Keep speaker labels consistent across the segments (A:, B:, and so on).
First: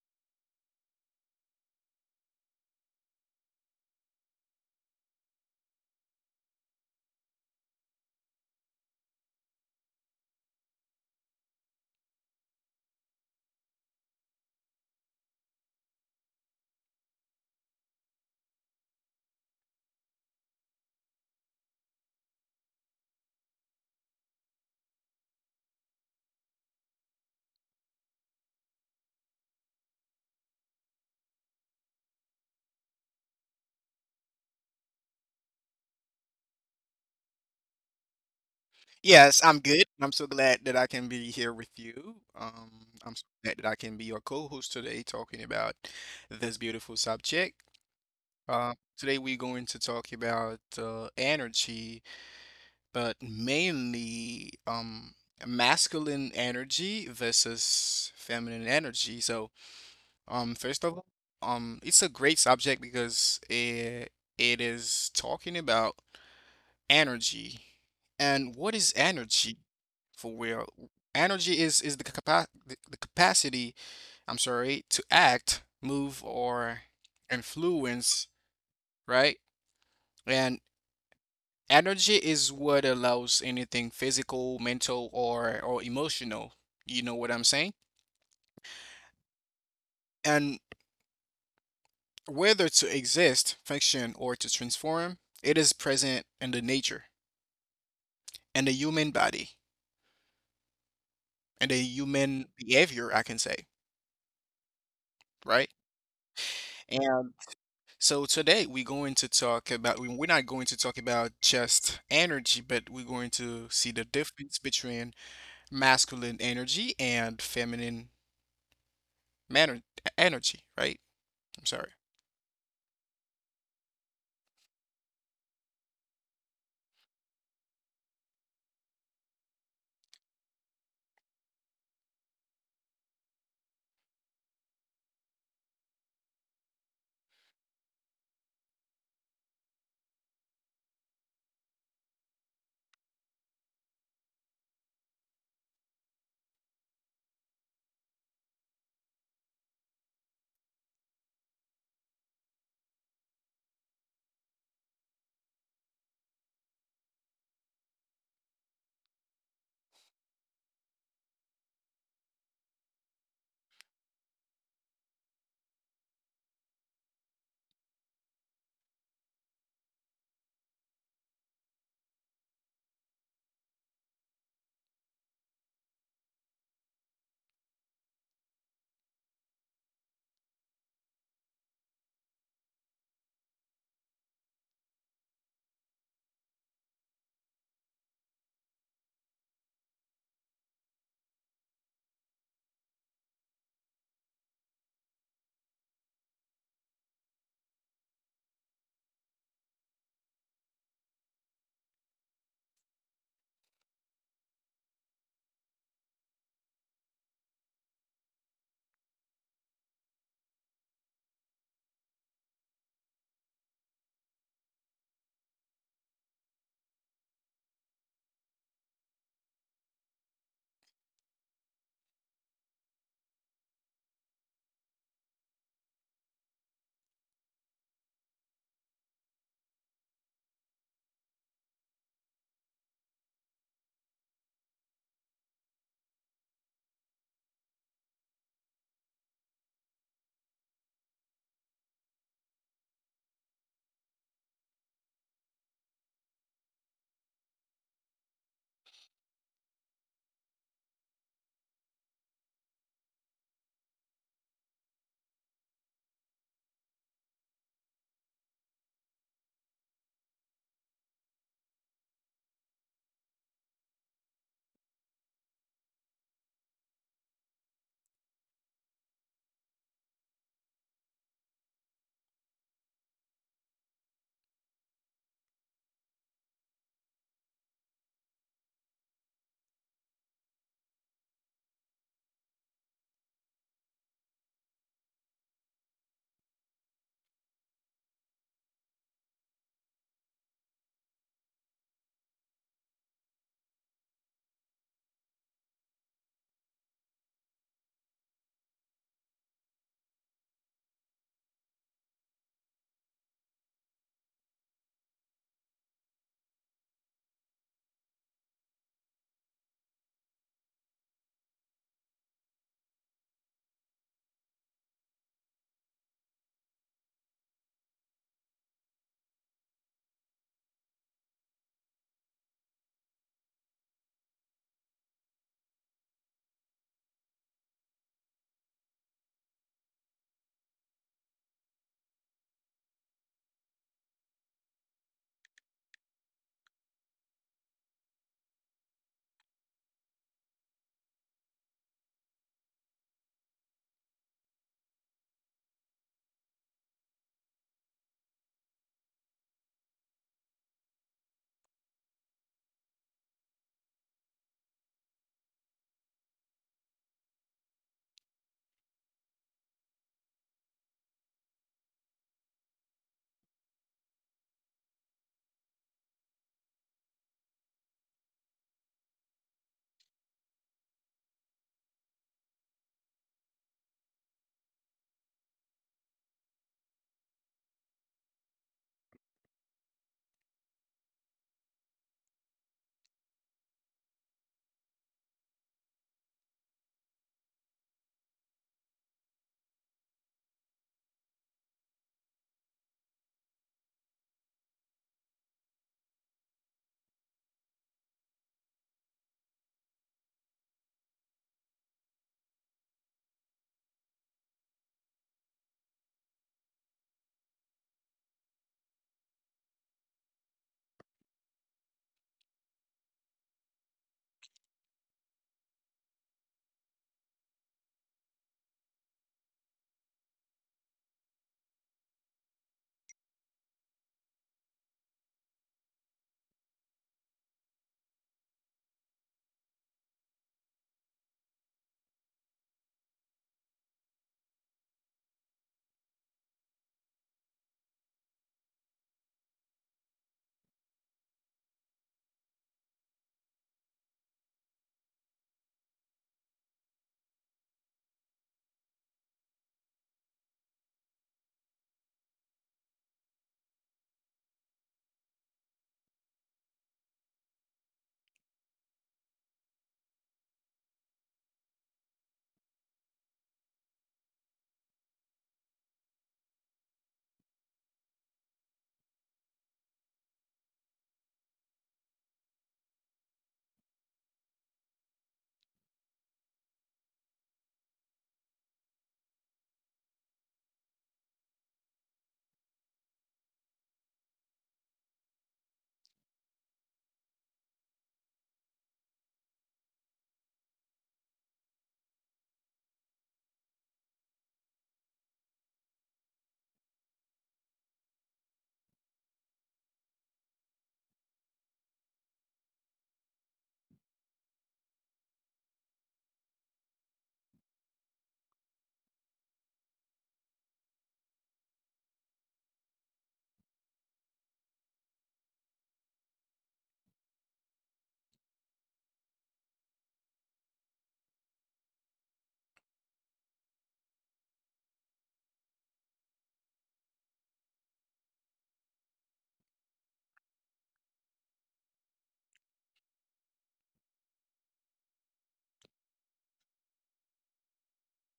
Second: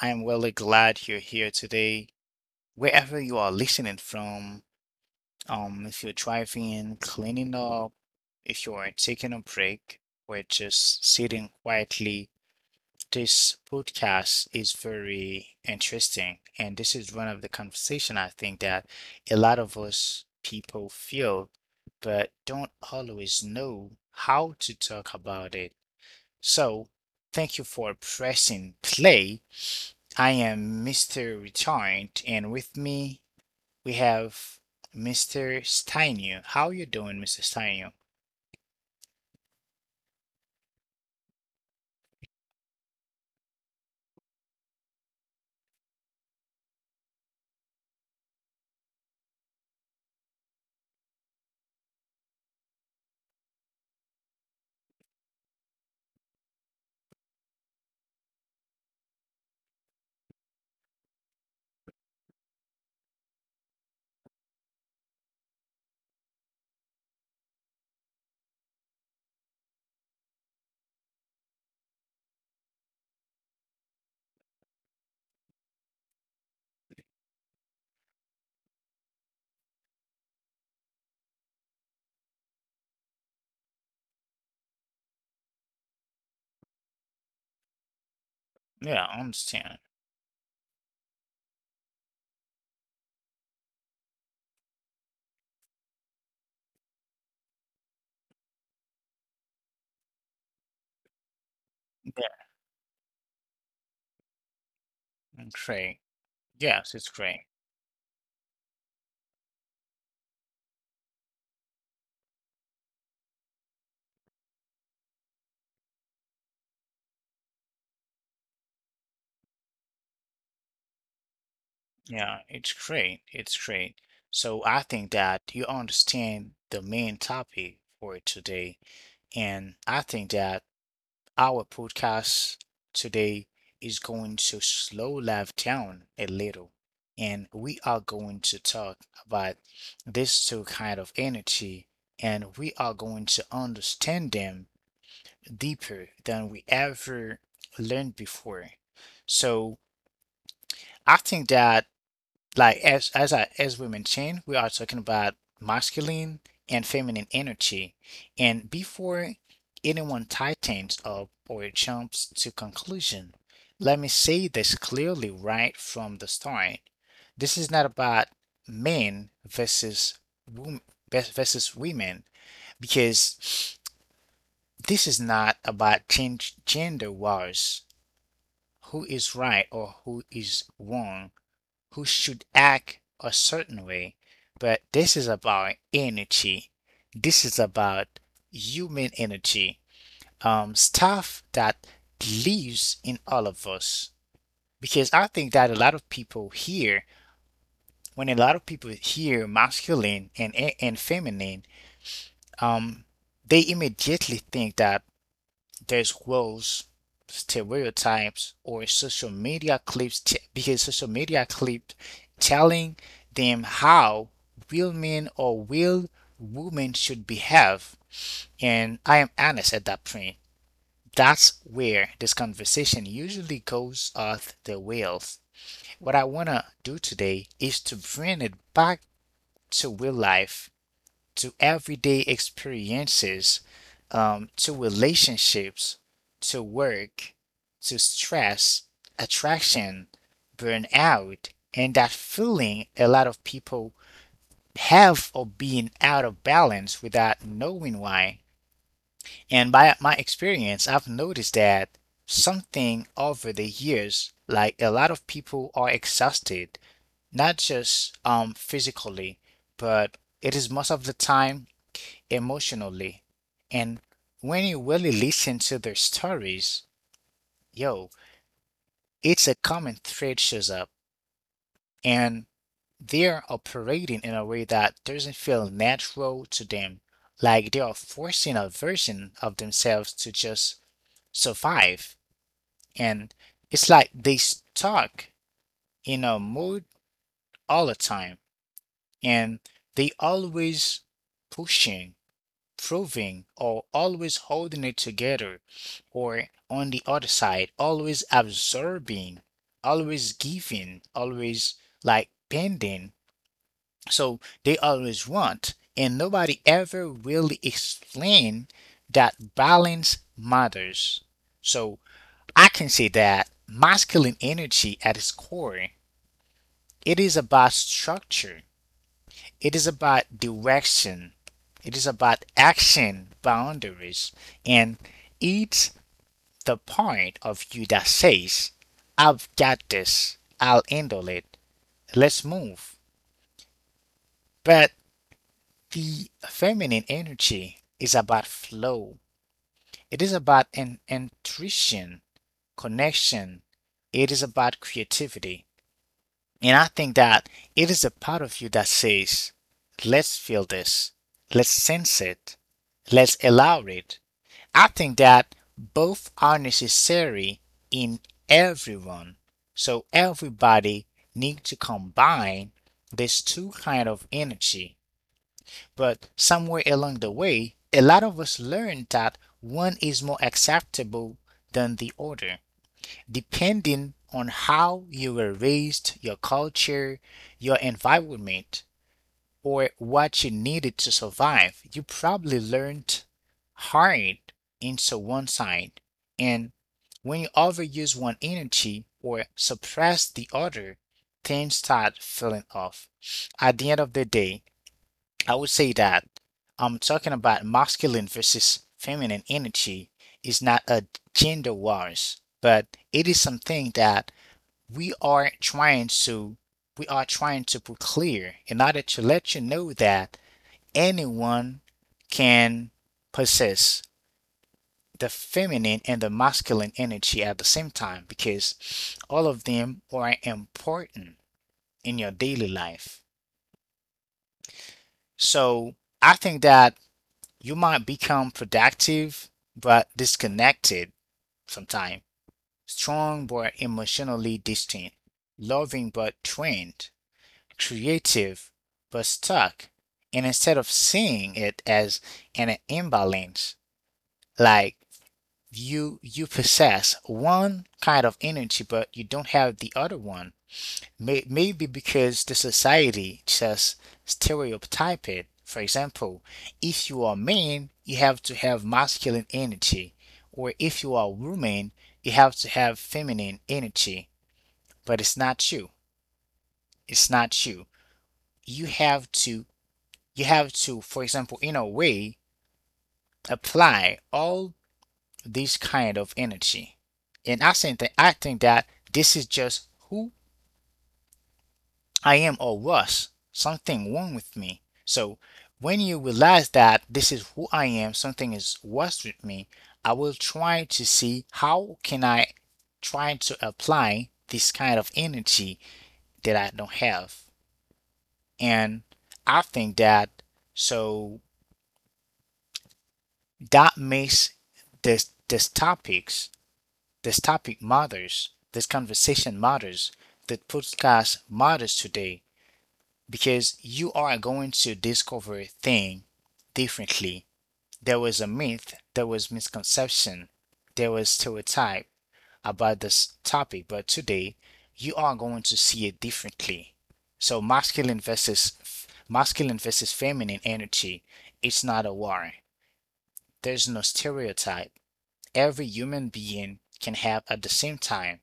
A: I am really glad you're here today, wherever you are listening from. If you're driving, cleaning up, if you are taking a break, or just sitting quietly, this podcast is very interesting. And this is one of the conversation I think that a lot of us people feel, but don't always know how to talk about it. So, thank you for pressing play. I am Mr. Returned, and with me we have Mr. Steinu. How you doing, Mr. Steinu?
B: Yes, I'm good. I'm so glad that I can be here with you. I'm so glad that I can be your co-host today talking about this beautiful subject. Today we're going to talk about energy, but mainly masculine energy versus feminine energy. So, first of all, it's a great subject because it is talking about energy. And what is energy for real? Energy is the capa the capacity, I'm sorry, to act, move, or influence, right? And energy is what allows anything physical, mental, or emotional. You know what I'm saying?
A: Yeah, I understand.
B: And whether to exist, function, or to transform, it is present in the nature, in the human body, and the
A: Yeah,
B: human behavior, I can say, right?
A: great. Yes, it's
B: And
A: great.
B: So today we're going to talk about, we're not going to talk about just energy, but we're going to see the difference between masculine energy and feminine manner, energy, right? I'm sorry.
A: Yeah, it's great. It's great. So I think that you understand the main topic for today, and I think that our podcast today is going to slow life down a little, and we are going to talk about these two kind of energy, and we are going to understand them deeper than we ever learned before. So I think that like as we mentioned, we are talking about masculine and feminine energy. And before anyone tightens up or jumps to conclusion, let me say this clearly right from the start. This is not about men versus women versus women because this is not about change gender wars, who is right or who is wrong, who should act a certain way. But this is about energy. This is about human energy. Stuff that lives in all of us. Because I think that a lot of people here, when a lot of people hear masculine and feminine, um, they immediately think that there's roles, stereotypes, or social media clips because social media clip telling them how real men or real women should behave. And I am honest at that point. That's where this conversation usually goes off the rails. What I want to do today is to bring it back to real life, to everyday experiences, to relationships, to work, to stress, attraction, burnout, and that feeling a lot of people have of being out of balance without knowing why. And by my experience, I've noticed that something over the years, like a lot of people are exhausted, not just physically, but it is most of the time emotionally. And when you really listen to their stories, yo, it's a common thread shows up. And they're operating in a way that doesn't feel natural to them, like they are forcing a version of themselves to just survive. And it's like they stuck in a mood all the time, and they always pushing, proving, or always holding it together, or on the other side, always absorbing, always giving, always like bending. So they always want, and nobody ever really explain that balance matters. So I can say that masculine energy at its core, it is about structure. It is about direction. It is about action boundaries. And it's the part of you that says, I've got this. I'll handle it. Let's move. But the feminine energy is about flow. It is about an intuition, connection. It is about creativity. And I think that it is a part of you that says, let's feel this, let's sense it, let's allow it. I think that both are necessary in everyone. So everybody needs to combine these two kind of energy. But somewhere along the way, a lot of us learned that one is more acceptable than the other. Depending on how you were raised, your culture, your environment, or what you needed to survive, you probably learned hard into one side. And when you overuse one energy or suppress the other, things start feeling off. At the end of the day, I would say that I'm talking about masculine versus feminine energy is not a gender wars, but it is something that we are trying to we are trying to put clear in order to let you know that anyone can possess the feminine and the masculine energy at the same time because all of them are important in your daily life. So I think that you might become productive but disconnected sometimes, strong but emotionally distant, loving but trained, creative but stuck. And instead of seeing it as an imbalance, like you possess one kind of energy but you don't have the other one, maybe because the society just stereotype it. For example, if you are man, you have to have masculine energy, or if you are woman, you have to have feminine energy. But it's not you. It's not you. You have to. You have to. For example, in a way, apply all this kind of energy. And I think that this is just who I am or was something wrong with me. So when you realize that this is who I am, something is worse with me, I will try to see how can I try to apply this kind of energy that I don't have. And I think that so that makes this this topics, this topic matters, this conversation matters, the podcast matters today, because you are going to discover thing differently. There was a myth, there was misconception, there was stereotype about this topic, but today you are going to see it differently. So masculine versus feminine energy, it's not a war. There's no stereotype. Every human being can have at the same time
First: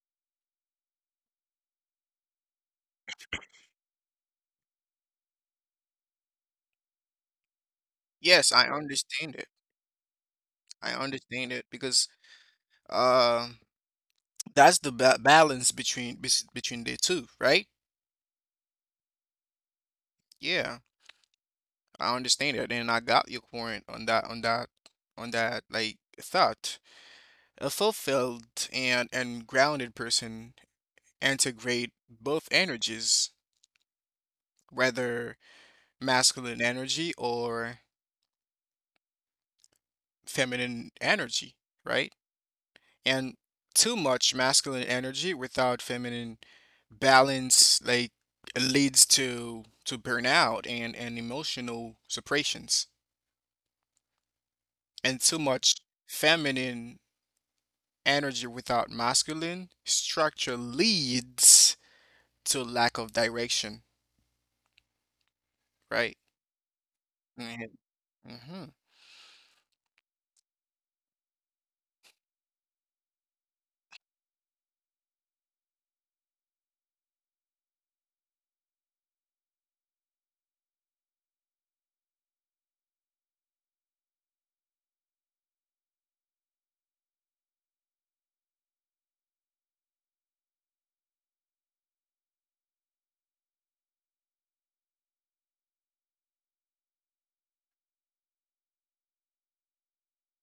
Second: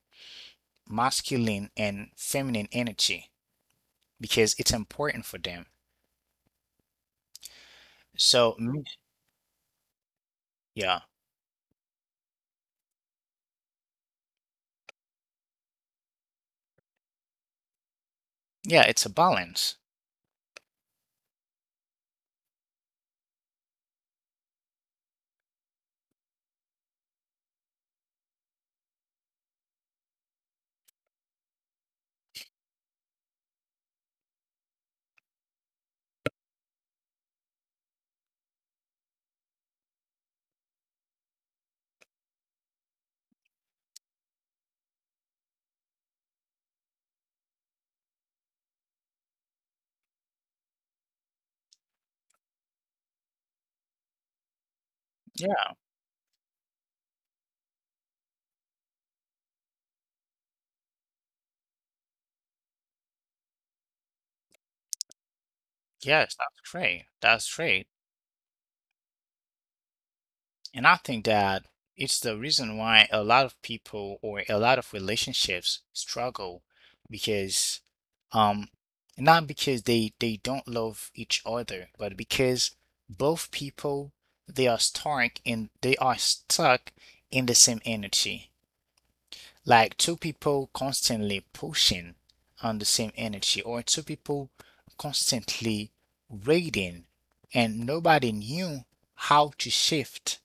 A: masculine and feminine energy because it's important for them.
B: Yes,
A: So,
B: I understand it. I
A: yeah.
B: understand it because uh, that's the ba balance between between the two, right?
A: Yeah, it's a balance.
B: Yeah, I understand it, and I got your point on that like thought. A fulfilled and grounded person integrate both energies, whether masculine energy or feminine energy, right? And too much masculine energy without feminine balance like leads to burnout and emotional separations. And too much
A: Yeah,
B: feminine energy without masculine structure leads to lack of direction, right?
A: yes, that's great. That's great.
B: hmm
A: And I think that it's the reason why a lot of people or a lot of relationships struggle because, um not because they don't love each other, but because both people they are stuck in the same energy. Like two people constantly pushing on the same energy, or two people constantly raiding, and nobody knew how to shift.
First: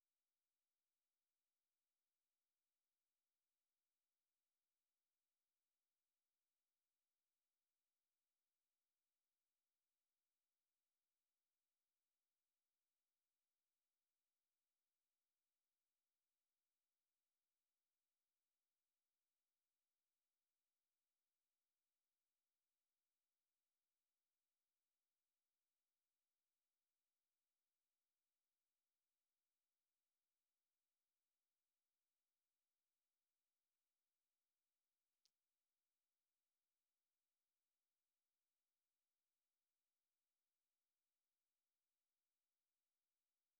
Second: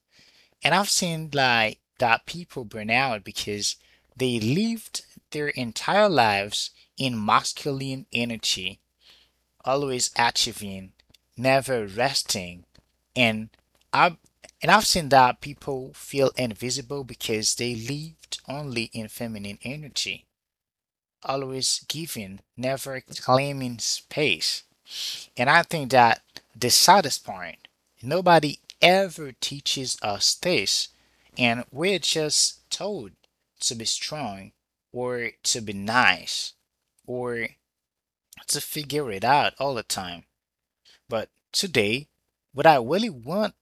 A: And I've seen like that people burn out because they lived their entire lives in masculine energy, always achieving, never resting. And I have and I've seen that people feel invisible because they lived only in feminine energy, always giving, never claiming space. And I think that the saddest point, nobody ever teaches us this, and we're just told to be strong or to be nice or to figure it out all the time. But today, what I really want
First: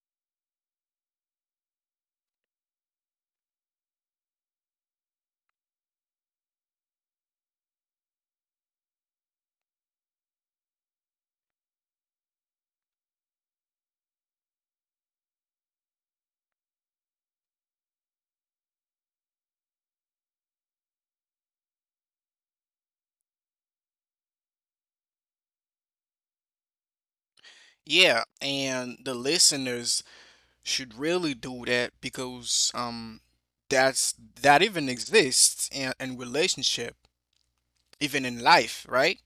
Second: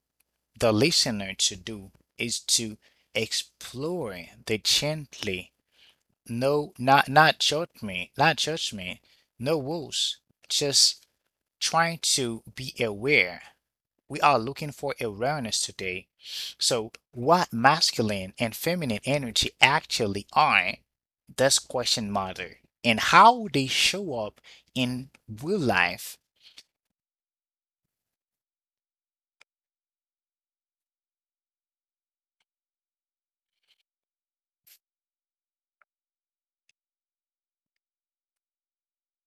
A: the listener to do is to explore the gently, no, not judge me, not judge me, no rules, just trying to be aware. We are looking for awareness today. So, what masculine and feminine energy actually are, does question matter, and how they show up in real life.
B: Yeah, and the listeners should really do that because that's that even exists in relationship even in life, right?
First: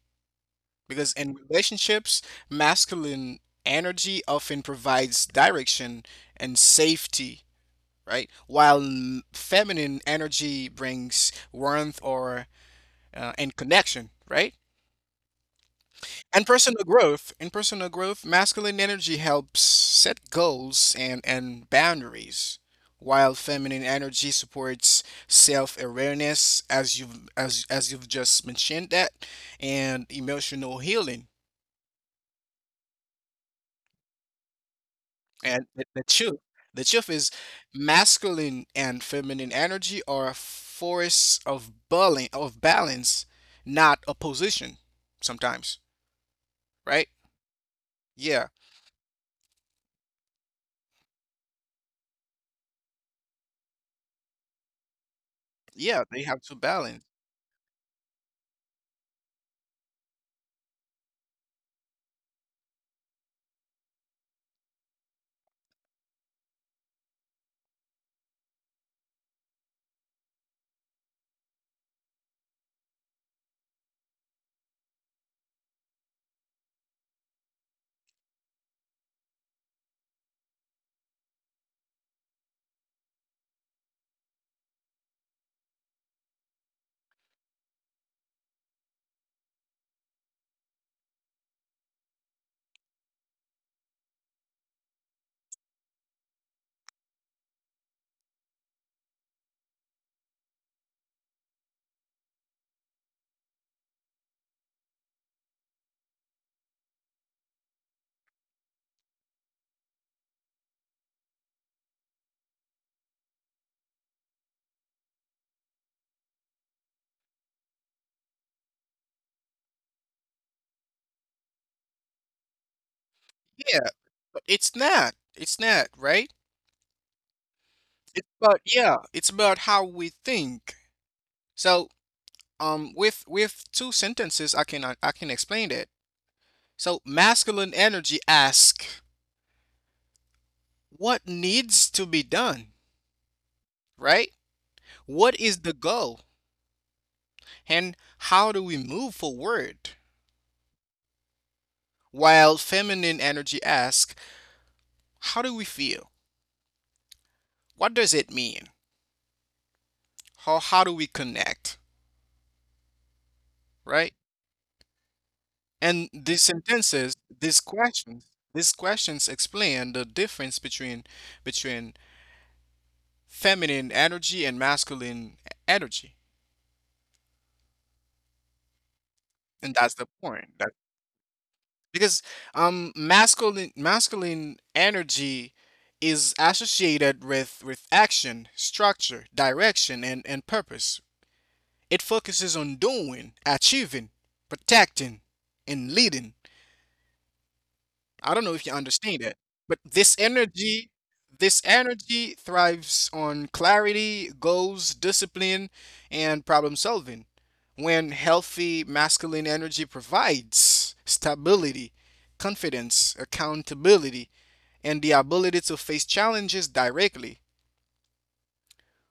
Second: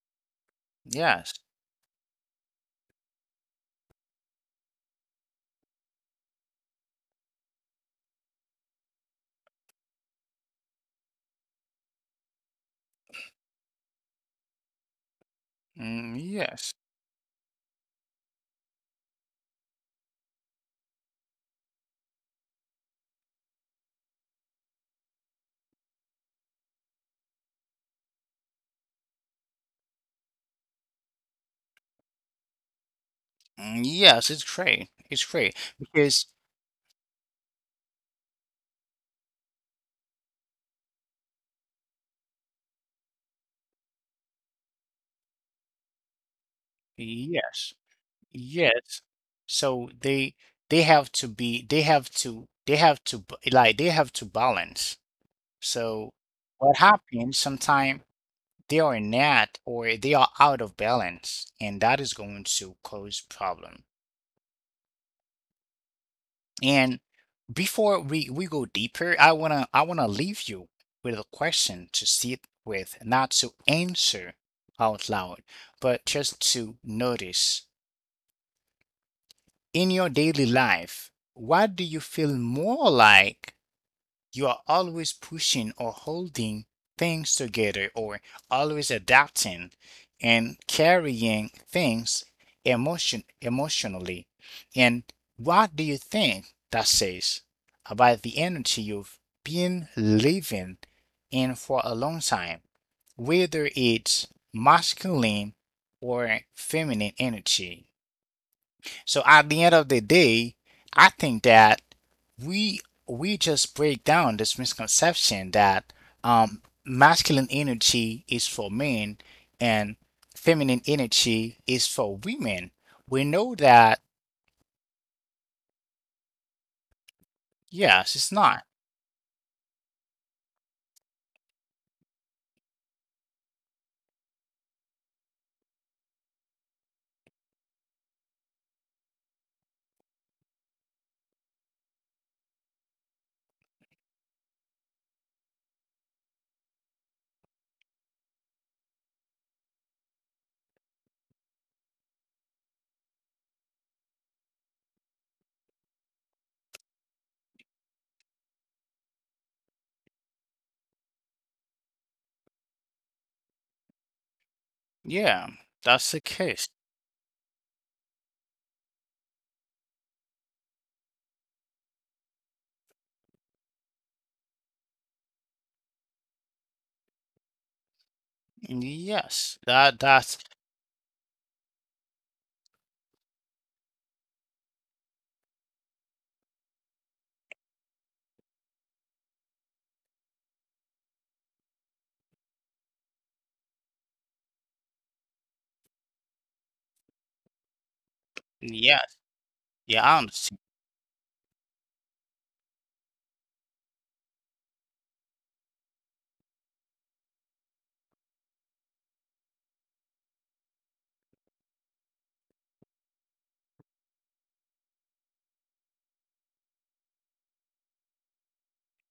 B: Because
A: Yes.
B: in relationships masculine energy often provides direction and safety, right, while feminine energy brings warmth or and connection, right?
A: Mm,
B: And
A: yes.
B: personal growth, in personal growth, masculine energy helps set goals and boundaries, while feminine energy supports self-awareness, as you've just mentioned that, and emotional healing.
A: Mm, yes, it's great. It's great
B: And
A: because
B: the truth is, masculine and feminine energy are a force of balance, not opposition. Sometimes, right?
A: yes,
B: Yeah,
A: yes. So they have to be they have to b- like they have to balance.
B: yeah,
A: So
B: they have to
A: what
B: balance.
A: happens sometimes they are not, or they are out of balance, and that is going to cause problem. And before we go deeper, I wanna leave you with a question to sit with, not to answer out loud, but just to notice in your daily life, what do you feel more like, you are always pushing or holding things together, or always adapting and carrying things emotionally. And what do you think that says about the energy you've been living in for a long time, whether it's masculine or feminine energy? So at the end of the day, I think that we we just break down this misconception that masculine energy is for men and feminine energy is for women. We know
B: Yeah,
A: that
B: but it's not. It's not, right?
A: yes,
B: It's
A: it's
B: about,
A: not.
B: yeah, it's about how we think. So, with two sentences I can explain that. So, masculine energy asks, what needs to be done, right? What is the goal and how do we move forward? While feminine energy asks, how do we feel? What does it mean? How do we connect, right?
A: Yeah, that's
B: And
A: the
B: these
A: case.
B: sentences, these questions explain the difference between between feminine energy and masculine energy.
A: Yes,
B: And that's
A: that
B: the
A: that's
B: point. That because masculine energy is associated with action, structure, direction and purpose. It focuses on doing, achieving, protecting and leading. I don't know if you
A: yes.
B: understand it, but
A: Yeah, I understand.
B: this energy thrives on clarity, goals, discipline, and problem solving. When healthy masculine energy provides stability, confidence, accountability, and the ability to face challenges directly.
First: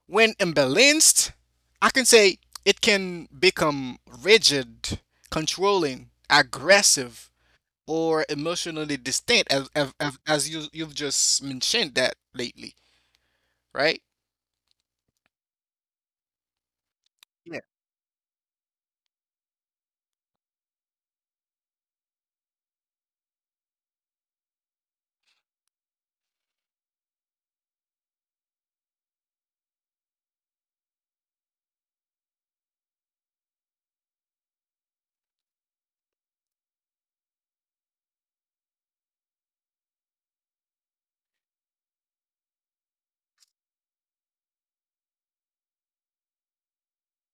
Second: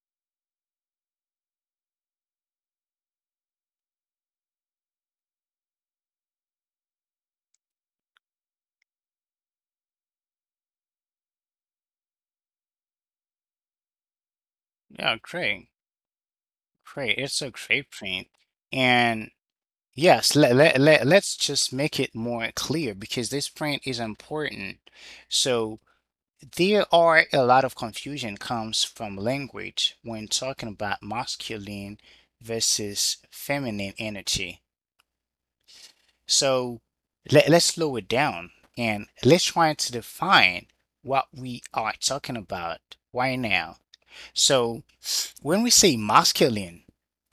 B: When imbalanced, I can say it can become rigid, controlling, aggressive, or emotionally distant as you you've just mentioned that lately, right?
A: Yeah, great, great. It's a
B: Yeah,
A: great point, and. Yes, let's just make it more clear because this print is important. So there are a lot of confusion comes from language when talking about masculine versus feminine energy. So let's slow it down and let's try to define what we are talking about right now. So when we say masculine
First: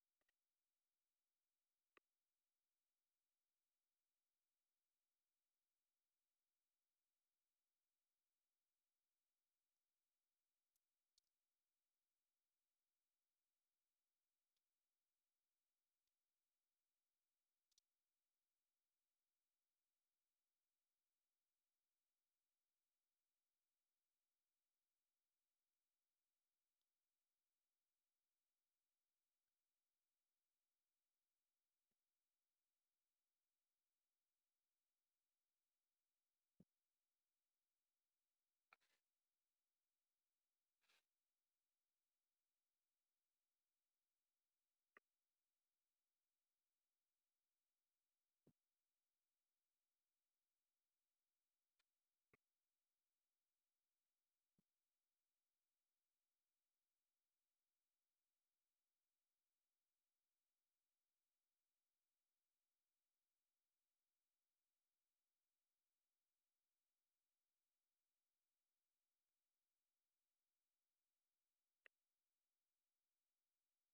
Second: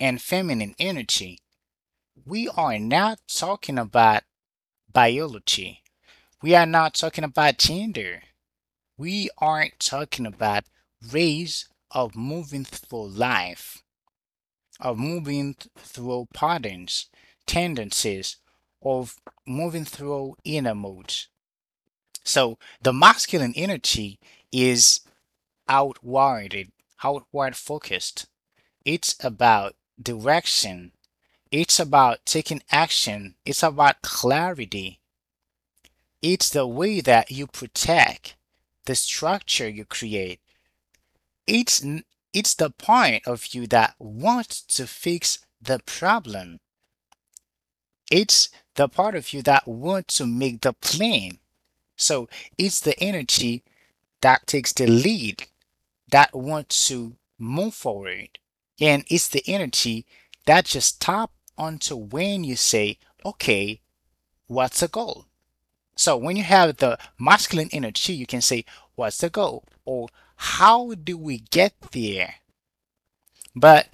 A: and feminine energy, we are not talking about biology. We are not talking about gender. We aren't talking about ways of moving through life, of moving through patterns, tendencies, of moving through inner modes. So the masculine energy is outwarded, outward focused. It's about direction. It's about taking action. It's about clarity. It's the way that you protect the structure you create. It's n- it's the point of you that wants to fix the problem. It's the part of you that wants to make the plan. So it's the energy that takes the lead, that wants to move forward. And it's the energy that just tap onto when you say, okay, what's the goal? So when you have the masculine energy, you can say, what's the goal? Or how do we get there? But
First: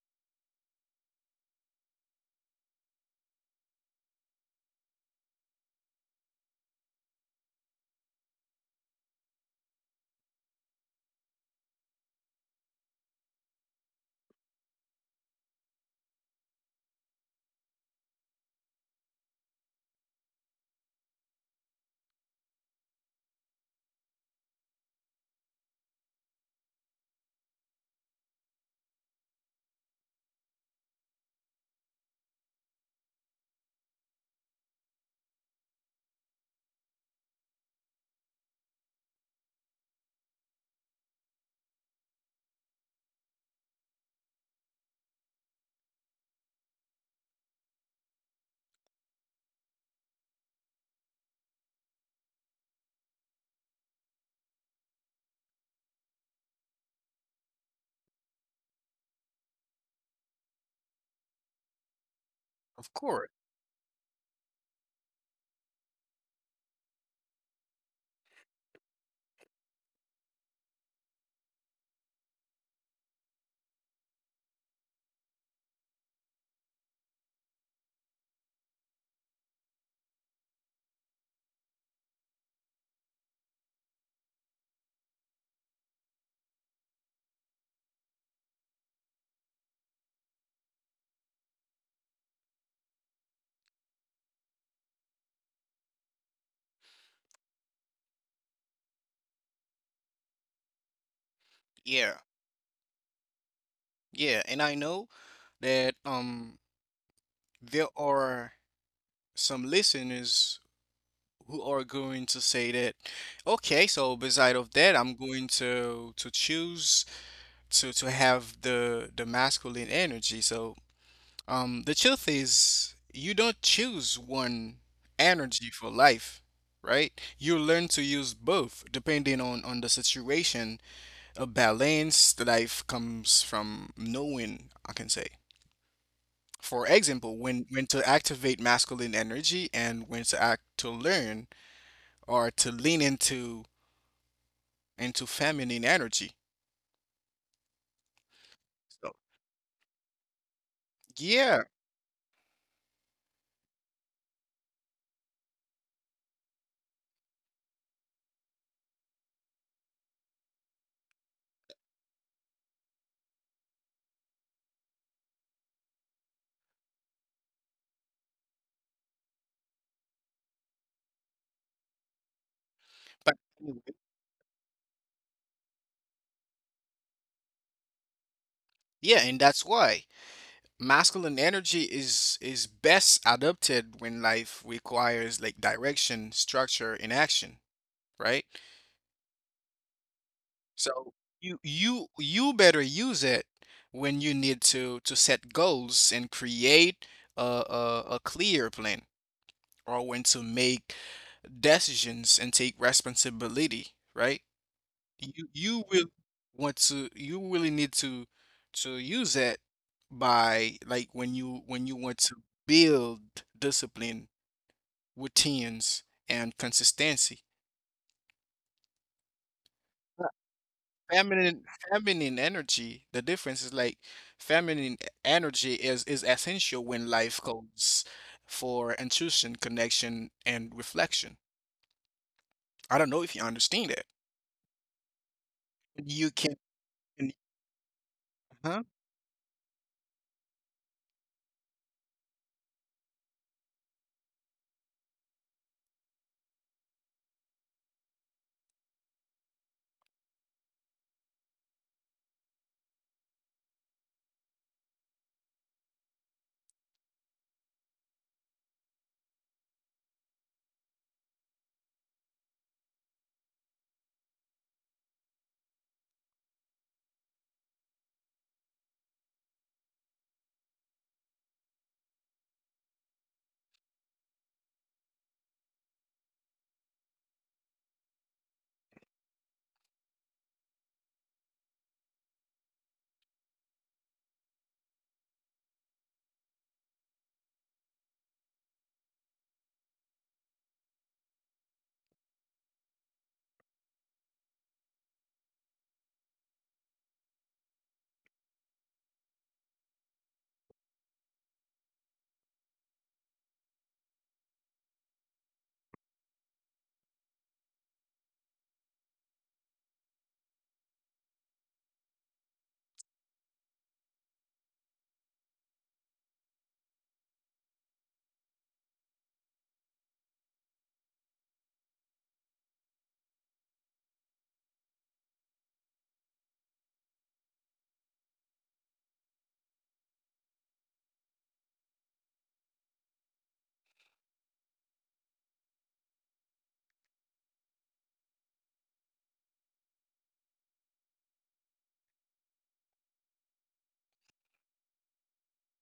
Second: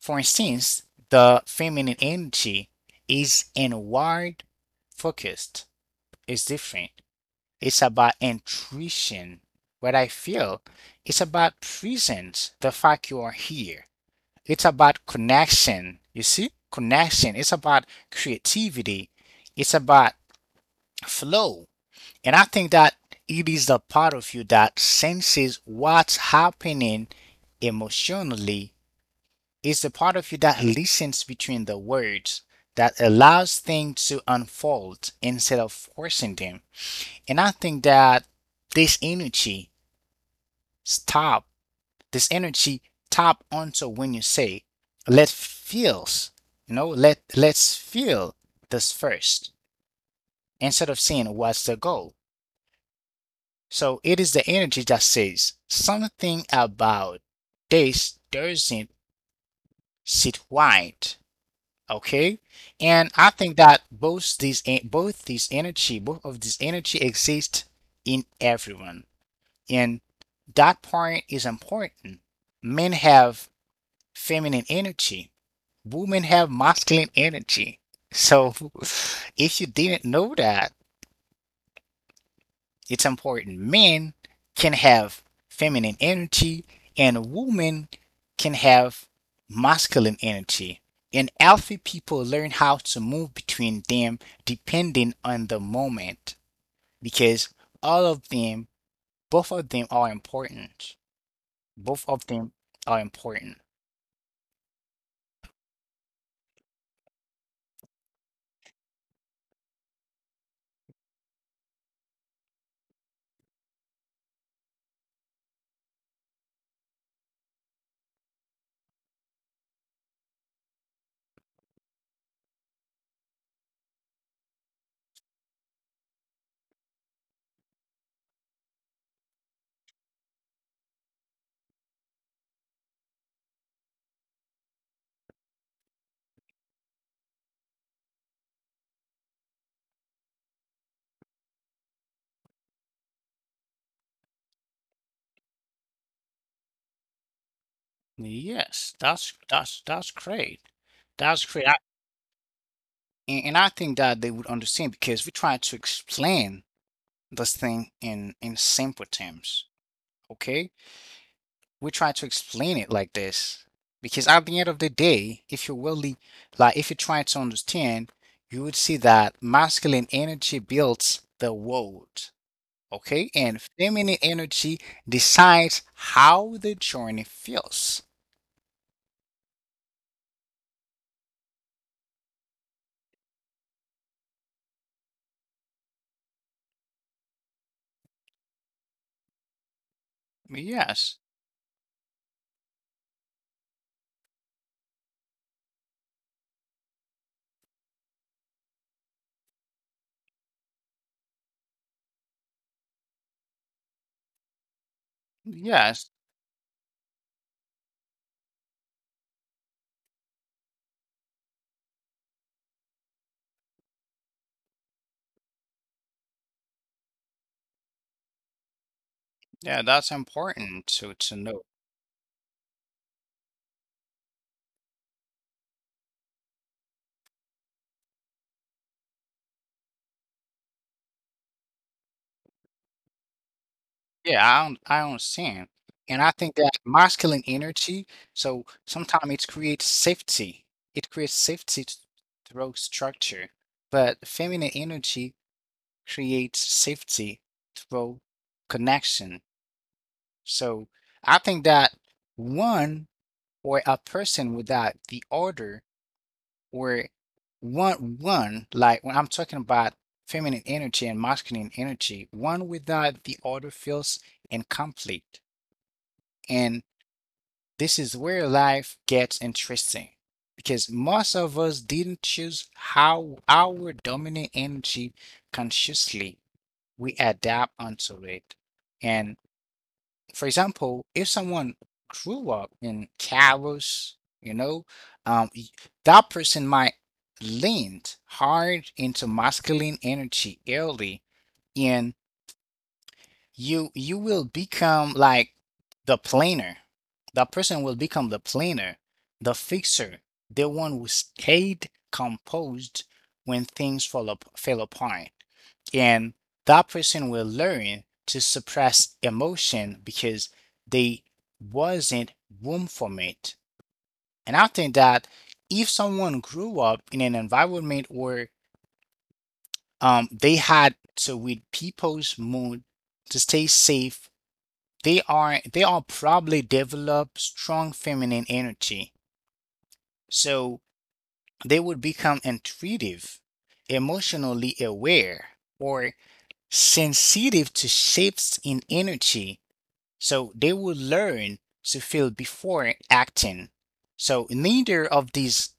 A: for instance, the feminine energy is inward focused, it's different. It's about intuition, what I feel. It's about presence, the fact you are here. It's about connection, you see? Connection. It's about creativity. It's about flow. And I think that it is the part of you that senses what's happening emotionally. It's the part of you that listens between the words, that allows things to unfold instead of forcing them. And I think that this energy stop, this energy tap onto when you say, let feels, let let's feel this first instead of saying what's the goal. So it is the energy that says something about this doesn't sit right. Okay,
B: of
A: and
B: course.
A: I think that both these energy both of this energy exist in everyone, and that point is important. Men have feminine energy, women have masculine energy. So if you didn't know that, it's important. Men can have feminine energy and women can have masculine energy. And alpha people learn how to move between them depending on the moment because all of them, both of them are important. Both
B: Yeah.
A: of them are important.
B: Yeah, and I know that there are some listeners who are going to say that okay, so beside of that, I'm going to choose to have the masculine energy. So the truth is, you don't choose one energy for life, right? You learn to use both depending on the situation. A balanced life comes from knowing, I can say. For example, when to activate masculine energy and when to act to learn or to lean into feminine energy.
A: Yes,
B: So,
A: that's great. That's
B: yeah,
A: great. And I think that they would understand because we're trying to explain this thing in simple terms. Okay, we try to explain it like this because at the end of the day, if you really like if you try to understand, you would see that masculine energy builds the world, okay,
B: but
A: and feminine energy decides how the journey feels.
B: yeah, and that's why masculine energy is best adapted when life requires like direction, structure, and action, right? So
A: Yes.
B: you you better use it when you need to set goals and create a a clear plan or when to make decisions and take responsibility, right? You will
A: yes
B: want to, you really need to use that by like when you want to build discipline, routines, and consistency.
A: yeah, that's
B: Uh,
A: important to know.
B: Feminine Feminine energy, the difference is like feminine e- energy is essential when life calls for intuition, connection, and reflection. I don't know if you understand that.
A: Yeah, I understand, and
B: You
A: I think
B: can,
A: that masculine energy, so
B: huh?
A: sometimes it creates safety. It creates safety th through structure, but feminine energy creates safety through connection. So I think that one or a person without the other or one, like when I'm talking about feminine energy and masculine energy, one without the other feels incomplete. And this is where life gets interesting because most of us didn't choose how our dominant energy consciously. We adapt onto it. And for example, if someone grew up in chaos, you know, um, y- that person might lean hard into masculine energy early. And you will become like the planner. That person will become the planner, the fixer, the one who stayed composed when fell apart. And that person will learn to suppress emotion because they wasn't room for it. And I think that if someone grew up in an environment where they had to read people's mood to stay safe, they are probably develop strong feminine energy, so they would become intuitive, emotionally aware, or sensitive to shifts in energy, so they will learn to feel before acting. So neither of these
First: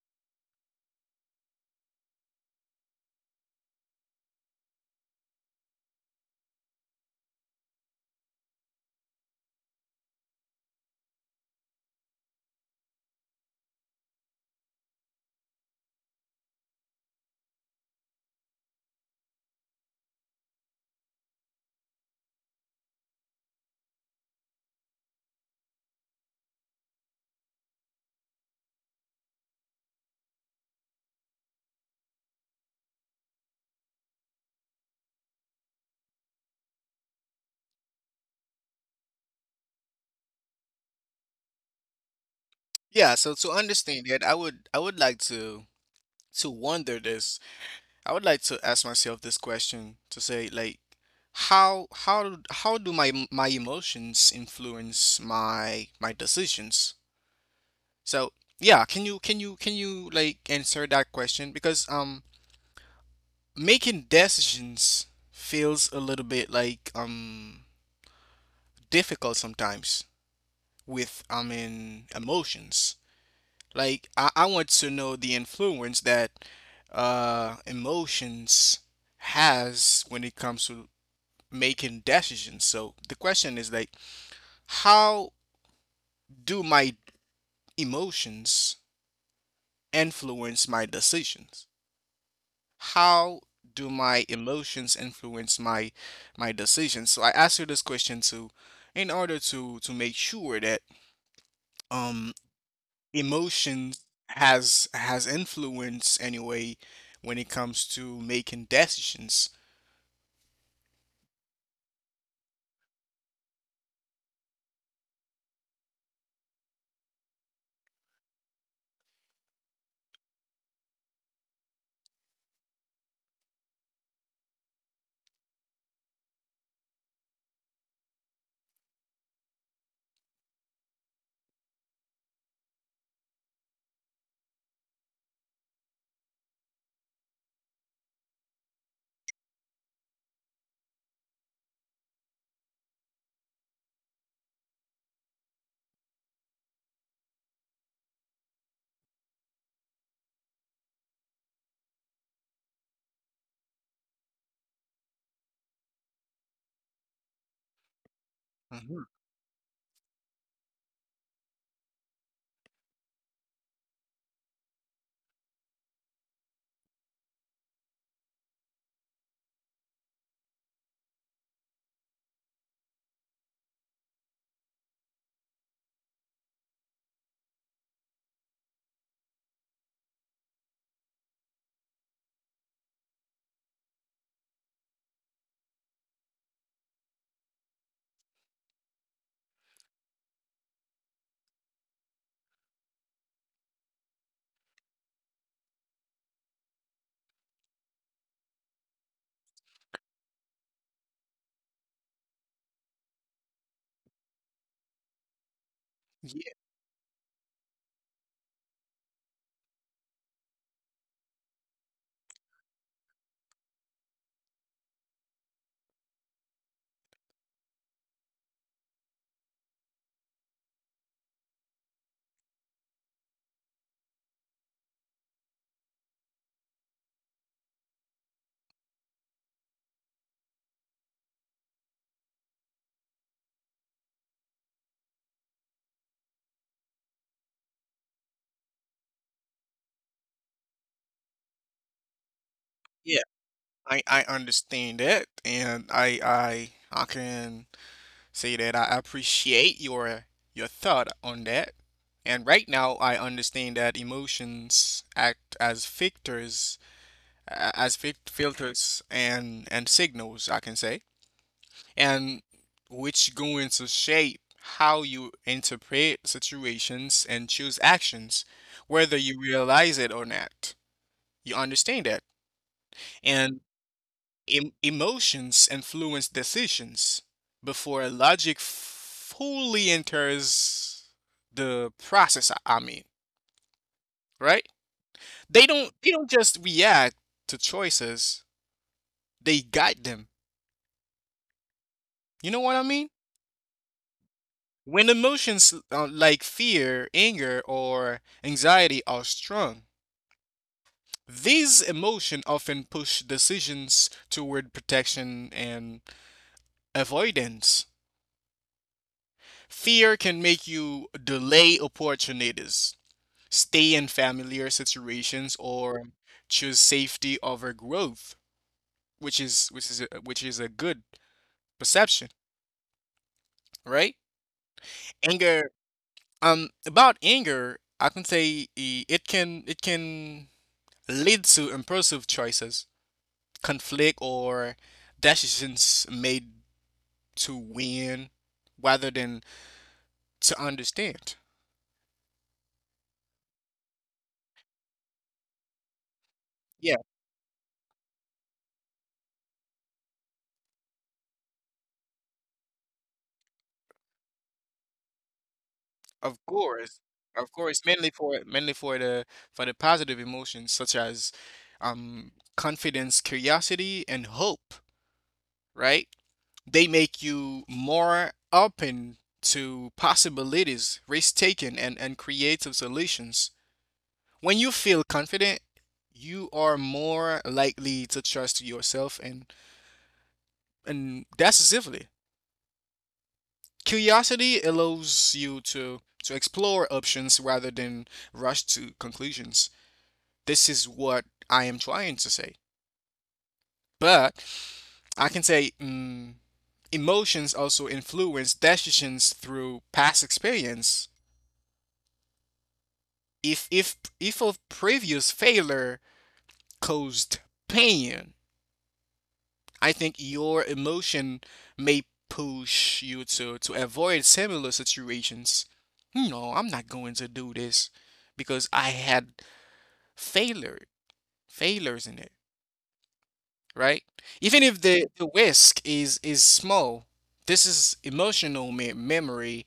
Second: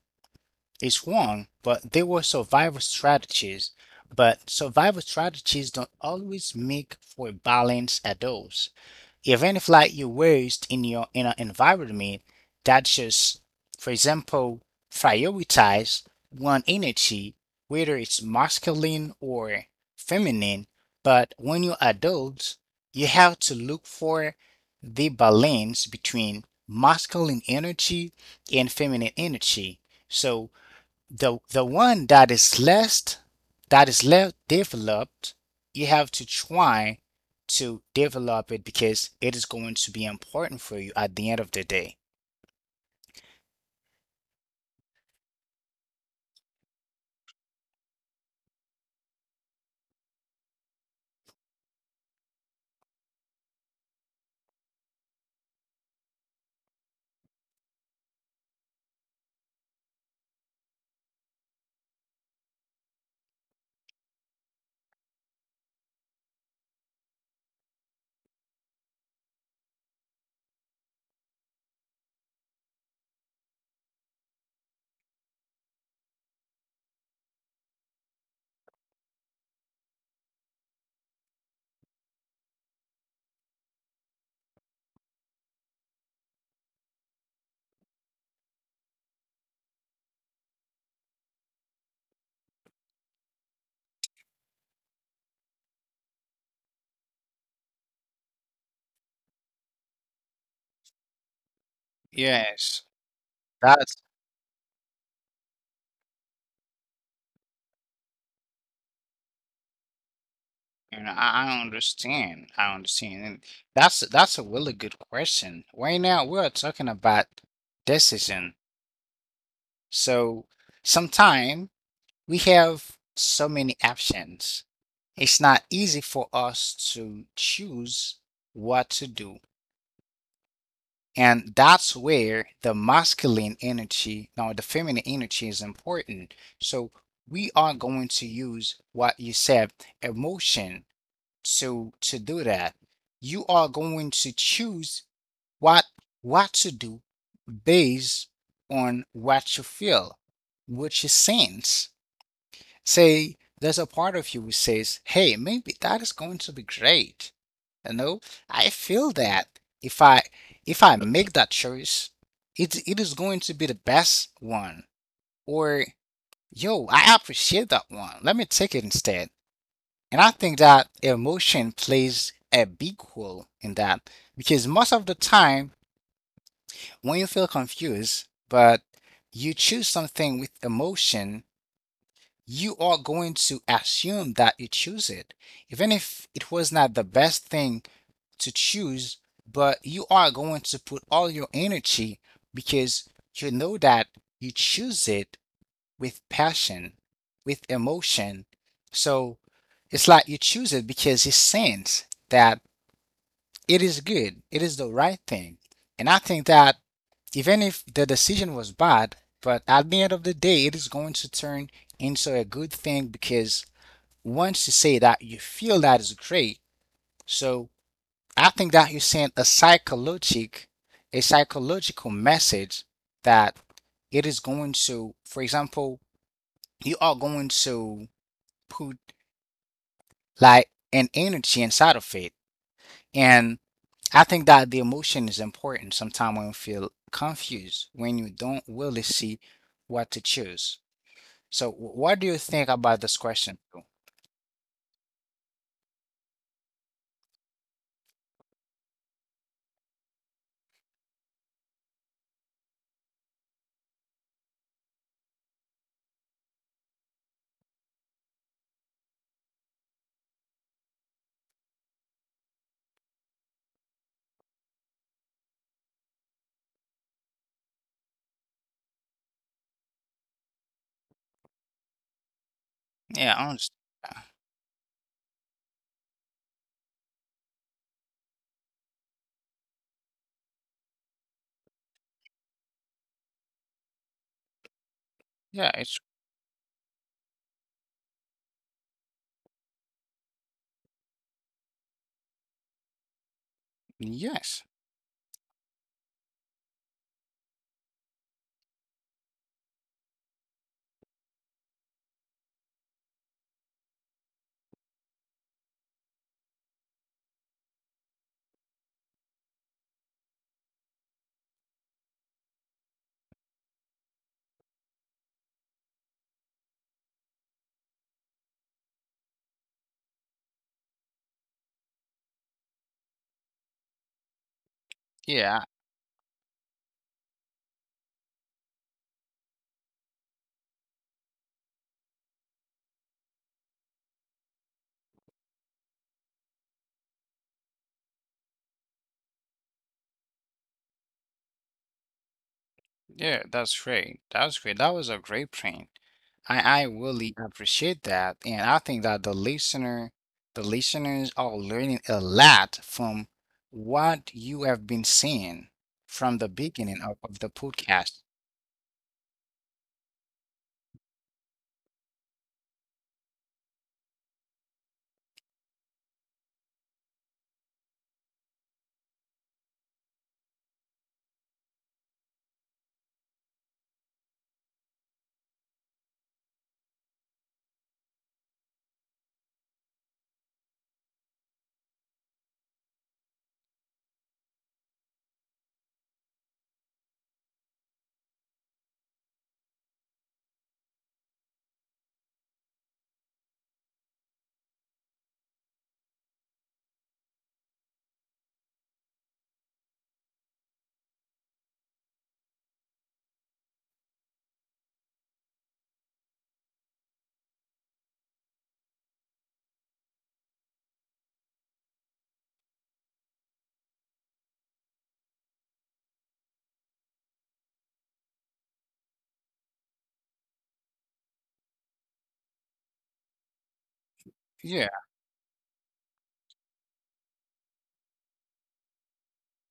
A: is wrong, but they were survival strategies. But survival strategies don't always make for balanced adults, even if like you waste in your inner environment that just for example prioritize one energy whether it's masculine or feminine. But when you're adults, you have to look for the balance between masculine energy and feminine energy. So the one that is less, that is less developed, you have to try to develop it because it is going to be important for you at the end of the day.
B: Yeah, so to understand that, I would like to wonder this. I would like to ask myself this question to say like how how how do my my emotions influence my decisions? So, yeah, can you can you like answer that question? Because making decisions feels a little bit like difficult sometimes with, I mean, emotions. Like I want to know the influence that emotions has when it comes to making decisions. So the question is like, how do my emotions influence my decisions? How do my emotions influence my decisions? So I ask you this question to in order to make sure that um
A: Yes. That's —
B: emotions has influence anyway when it comes to making decisions.
A: and I understand. I understand. And that's a really good question. Right now we're talking about decision. So sometime we have so many options. It's not easy for us to choose what to do. And that's where the masculine energy, now the feminine energy is important. So we are going to use what you said, emotion, to do that. You are going to choose what what to do based on what you feel, what you sense. Say there's a part of you which says, hey, maybe that is going to be great. You know, I
B: Mhm.
A: feel that if I if I make that choice, it is going to be the best one. Or yo, I appreciate that one. Let me take it instead. And I think that emotion plays a big role in that because most of the time when you feel confused, but you choose something with emotion, you are going to assume that you choose it, even if it was not the best thing to choose, but you are going to put all your energy because you know that you choose it with passion, with emotion. So it's like you choose it because you sense that it is good, it is the right thing. And I think
B: Yeah,
A: that even if the decision was bad, but at the end of the day, it is going to turn into a good thing because once you say that you feel that is great. So I think that you sent a psychological message that it is going to, for example, you are going to put like an energy inside of it. And I think that the emotion is important sometimes when you feel confused, when you don't really see what to choose. So what do you think about this
B: yeah,
A: question?
B: I understand that, and I can say that I appreciate your thought on that. And right now, I understand that emotions act as filters, as filters and signals, I can say, and which going to shape how you interpret situations and choose actions, whether you realize it or not. You understand that.
A: Yeah,
B: And
A: honest.
B: Emotions influence decisions before logic fully enters the process. I mean, right? They
A: Yeah, it's
B: don't just react to choices; they guide them. You know what I mean?
A: yes.
B: When emotions like fear, anger, or anxiety are strong, these emotions often push decisions toward protection and avoidance. Fear can make you delay opportunities, stay in familiar situations or choose safety over growth, which is a, which is a good perception, right?
A: Yeah.
B: Anger. About anger, I can say I- it can lead to impulsive choices, conflict, or decisions made to win rather than to understand.
A: Yeah, that's great. That's great. That was a great print. I
B: Yeah,
A: really appreciate that. And I think that the listeners are learning a lot from what you have been seeing from
B: of
A: the beginning
B: course,
A: of the
B: of course, mainly
A: podcast.
B: for mainly for the positive emotions such as confidence, curiosity, and hope, right? They make you more open to possibilities, risk taking, and creative solutions. When you feel confident, you are more likely to trust yourself and decisively. Curiosity allows you to explore options rather than rush to conclusions. This is what I am trying to say. But I can say emotions also influence decisions through past experience. If if a previous failure caused pain, I think your emotion may push you to avoid similar situations. No, I'm not going to do this because I had failure failures in it, right? Even if
A: Yeah.
B: the risk is small, this is emotional memory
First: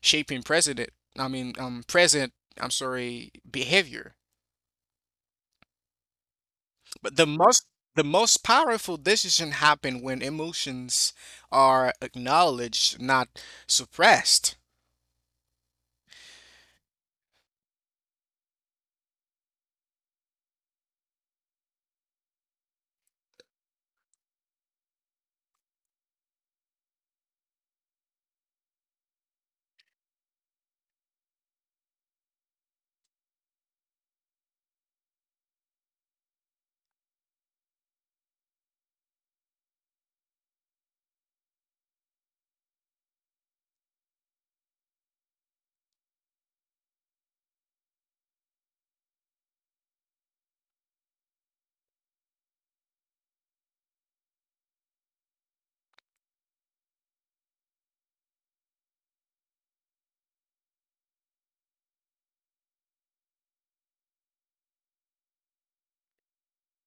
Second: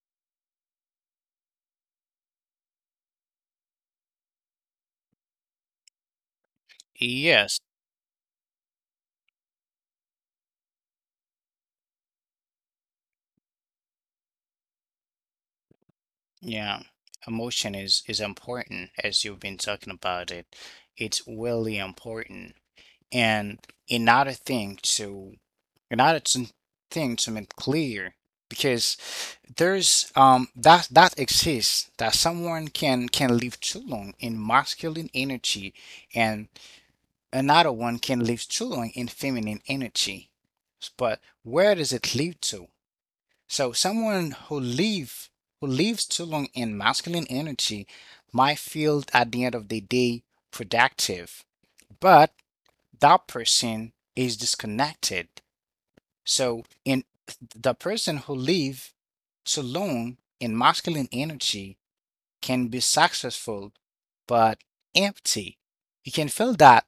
B: shaping president. I mean, present. I'm sorry, behavior. But
A: Yes.
B: the most powerful decision happen when emotions are acknowledged, not suppressed.
A: Yeah. Emotion is important as you've been talking about it. It's really important. And another thing to, and that's a thing to make clear because there's that exists that someone can live too long in masculine energy and another one can live too long in feminine energy. But where does it lead to? So someone who live, who lives too long in masculine energy, might feel at the end of the day productive, but that person is disconnected. So in the person who live too long in masculine energy can be successful but empty. You can feel that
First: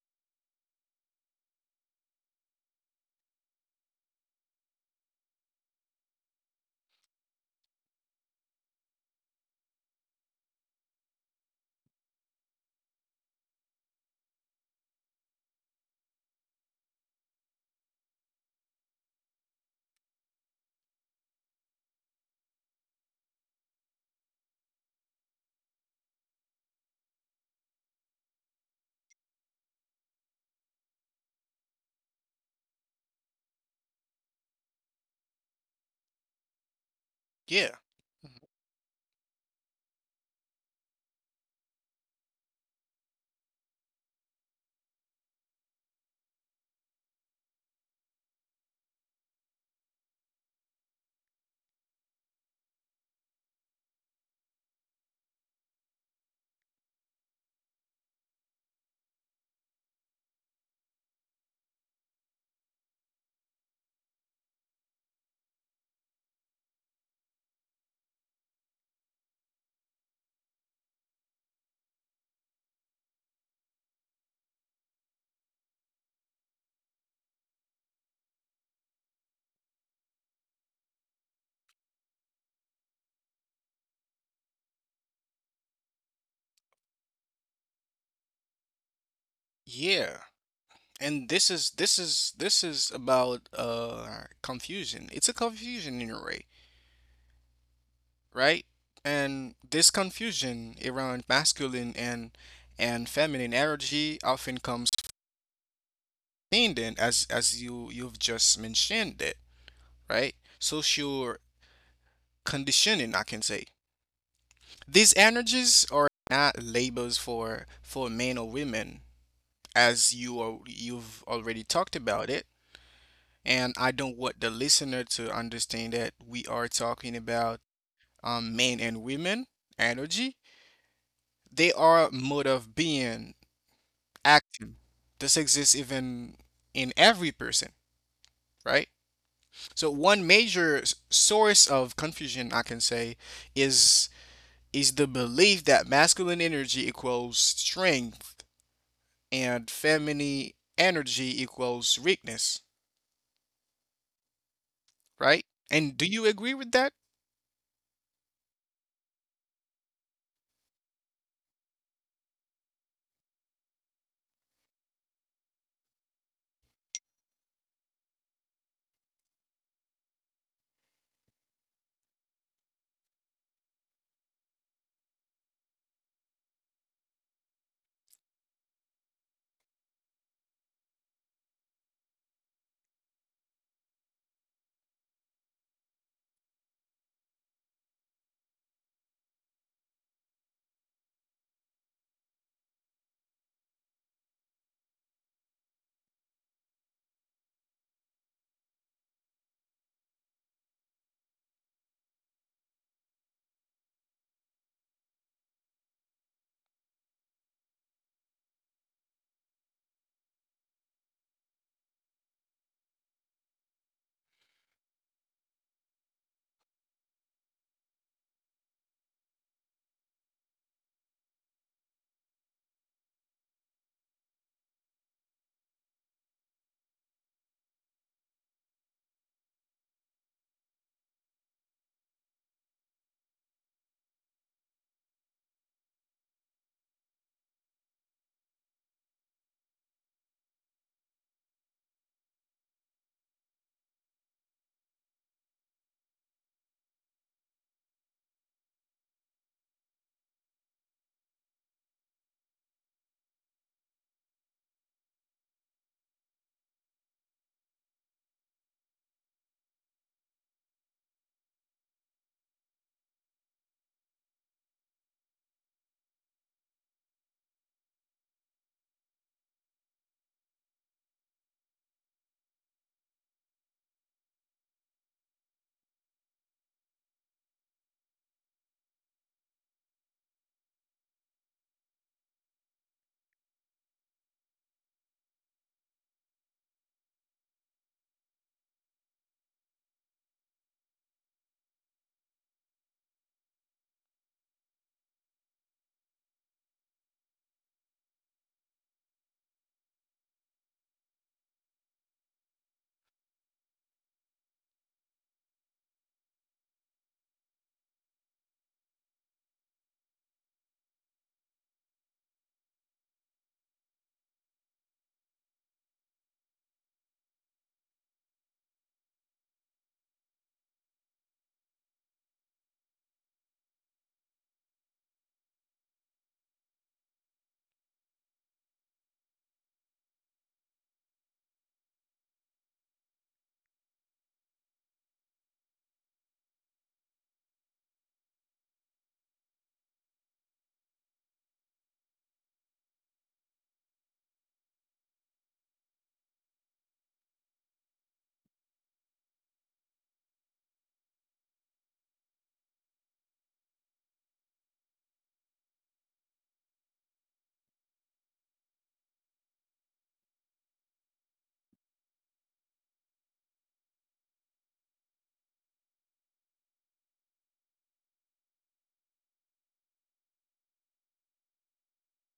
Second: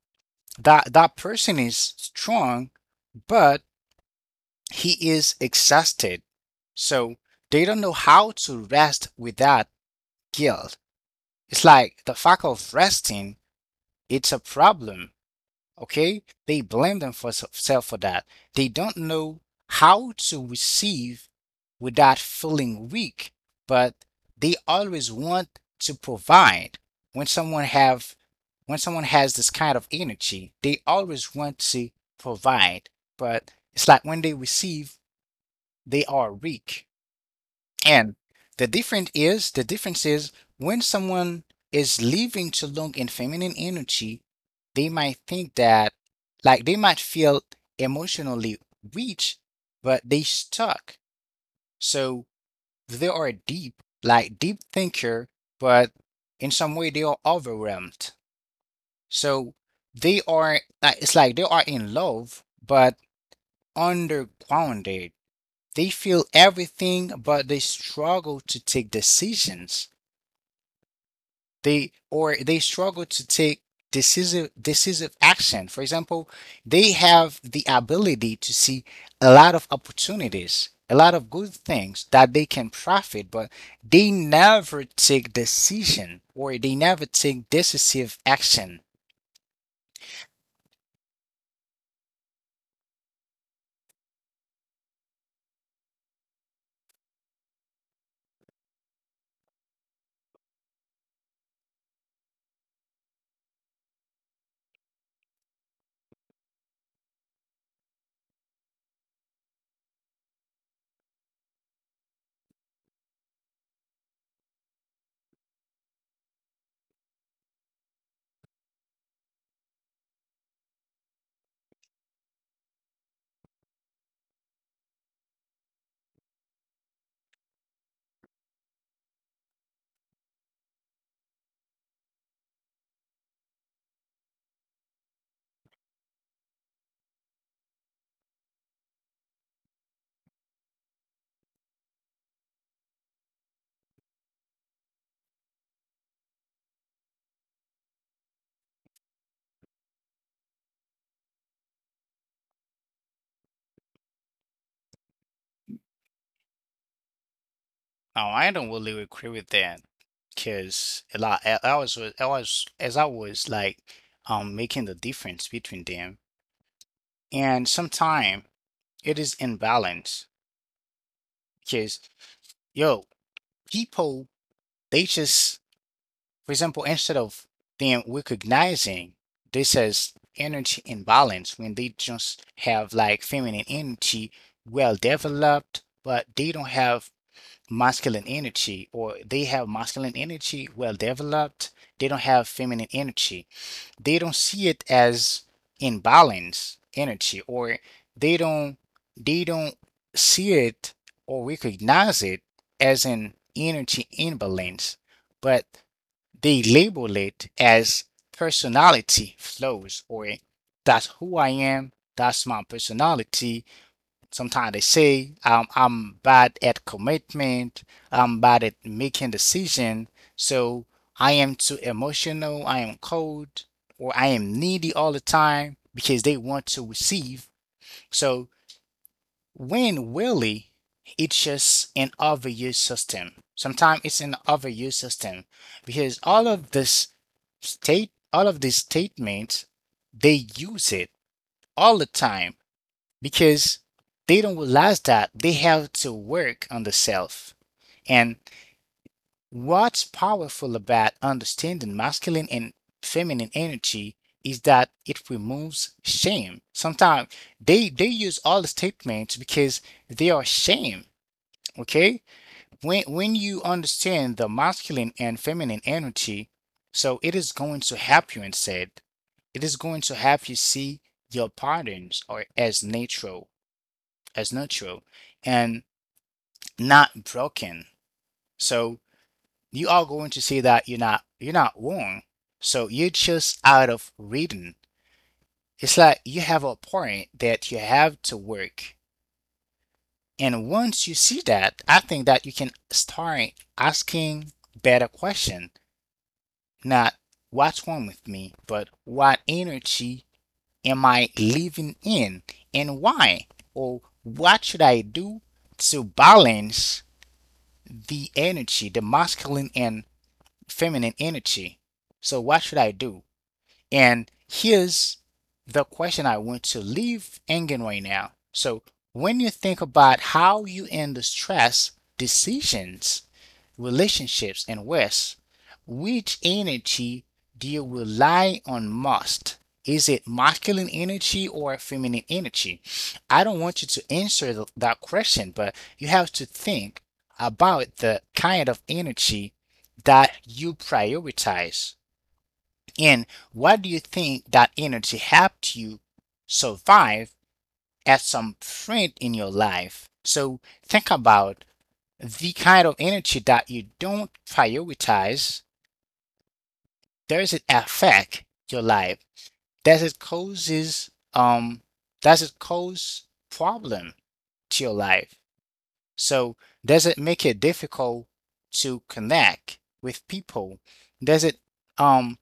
A: that person is strong but he is exhausted. So they don't know how to rest without guilt. It's like the fact of resting, it's a problem. Okay? They blame themselves for that. They don't know how to receive without feeling weak, but they always want to provide. When someone have when someone has this kind of energy, they always want to provide, but it's like when they receive, they are weak.
B: Yeah,
A: And the difference is when someone is living too long in feminine energy, they might think that they might feel emotionally rich, but they stuck. So they are deep, like deep thinker, but in some way they are overwhelmed. So they are like it's like they are in love, but undergrounded. They feel everything, but they struggle to take decisions. They struggle to take decisive action. For example, they have the ability to see a lot of opportunities, a lot of good things that they can profit, but they never take decision or they never take decisive action.
B: yeah. And this is this is this is about confusion. It's a confusion in a way, right? And this confusion around masculine and feminine energy often comes from then as you you've just mentioned it, right? Social conditioning, I can say. These energies are not labels for men or women, as you are, you've already talked about it. And I don't want the listener to understand that we are talking about men and women energy. They are mode of being, action. This exists even in every person, right? So one major source of confusion, I can say, is is the belief that masculine energy equals strength and feminine energy equals weakness, right? And do you agree with that?
A: Oh, I don't really agree with that, because a lot I was as I was like making the difference between them, and sometimes it is imbalance because yo people they just — for example, instead of them recognizing this as energy imbalance when they just have like feminine energy well developed, but they don't have masculine energy, or they have masculine energy well developed, they don't have feminine energy. They don't see it as imbalance energy, or they don't they don't see it or recognize it as an energy imbalance, but they label it as personality flaws or that's who I am, that's my personality. Sometimes they say I'm bad at commitment, I'm bad at making decision, so I am too emotional, I am cold, or I am needy all the time because they want to receive. So when really it's just an overuse system. Sometimes it's an overuse system because all of these statements they use it all the time because they don't realize that they have to work on the self. And what's powerful about understanding masculine and feminine energy is that it removes shame. Sometimes they use all the statements because they are shame. Okay, when you understand the masculine and feminine energy, so it is going to help you instead, it is going to help you see your patterns are as natural, as natural, and not broken. So you are going to see that you're not wrong. So you are just out of reading. It's like you have a point that you have to work. And once you see that, I think that you can start asking better questions. Not what's wrong with me, but what energy am I living in and why? Or what should I do to balance the energy, the masculine and feminine energy? So, what should I do? And here's the question I want to leave hanging right now. So, when you think about how you handle stress, decisions, relationships, and rest, which energy do you rely on most? Is it masculine energy or feminine energy? I don't want you to answer that question, but you have to think about the kind of energy that you prioritize. And what do you think that energy helped you survive at some point in your life? So think about the kind of energy that you don't prioritize. Does it affect your life? Does it causes does it cause problem to your life? So does it make it difficult to connect with people? Does it um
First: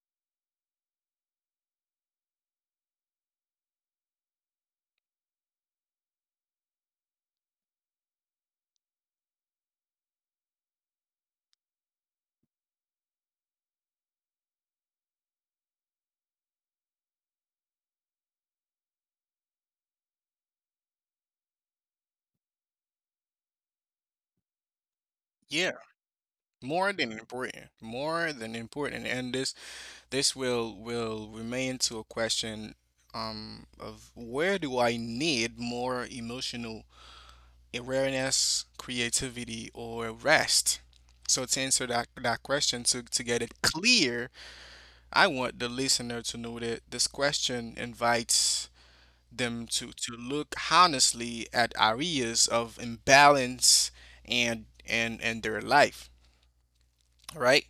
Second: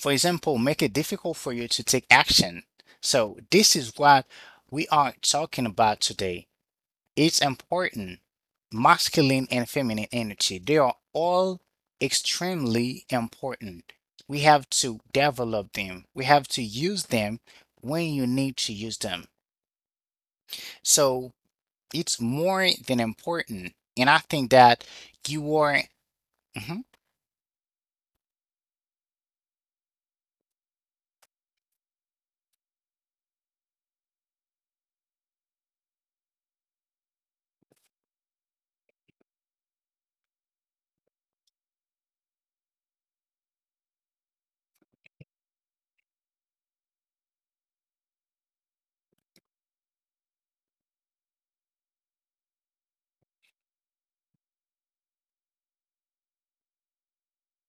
A: for example make it difficult for you to take action? So this is what we are talking about today. It's important. Masculine and feminine energy, they are all extremely important. We have to develop them. We have to use them when you need to use them. So it's more than important. And I think that you
B: Yeah,
A: are, Mhm.
B: more than important, and this will remain to a question of where do I need more emotional awareness, creativity, or rest? So to answer that question, to get it clear, I want the listener to know that this question invites them to look honestly at areas of imbalance and their life, right?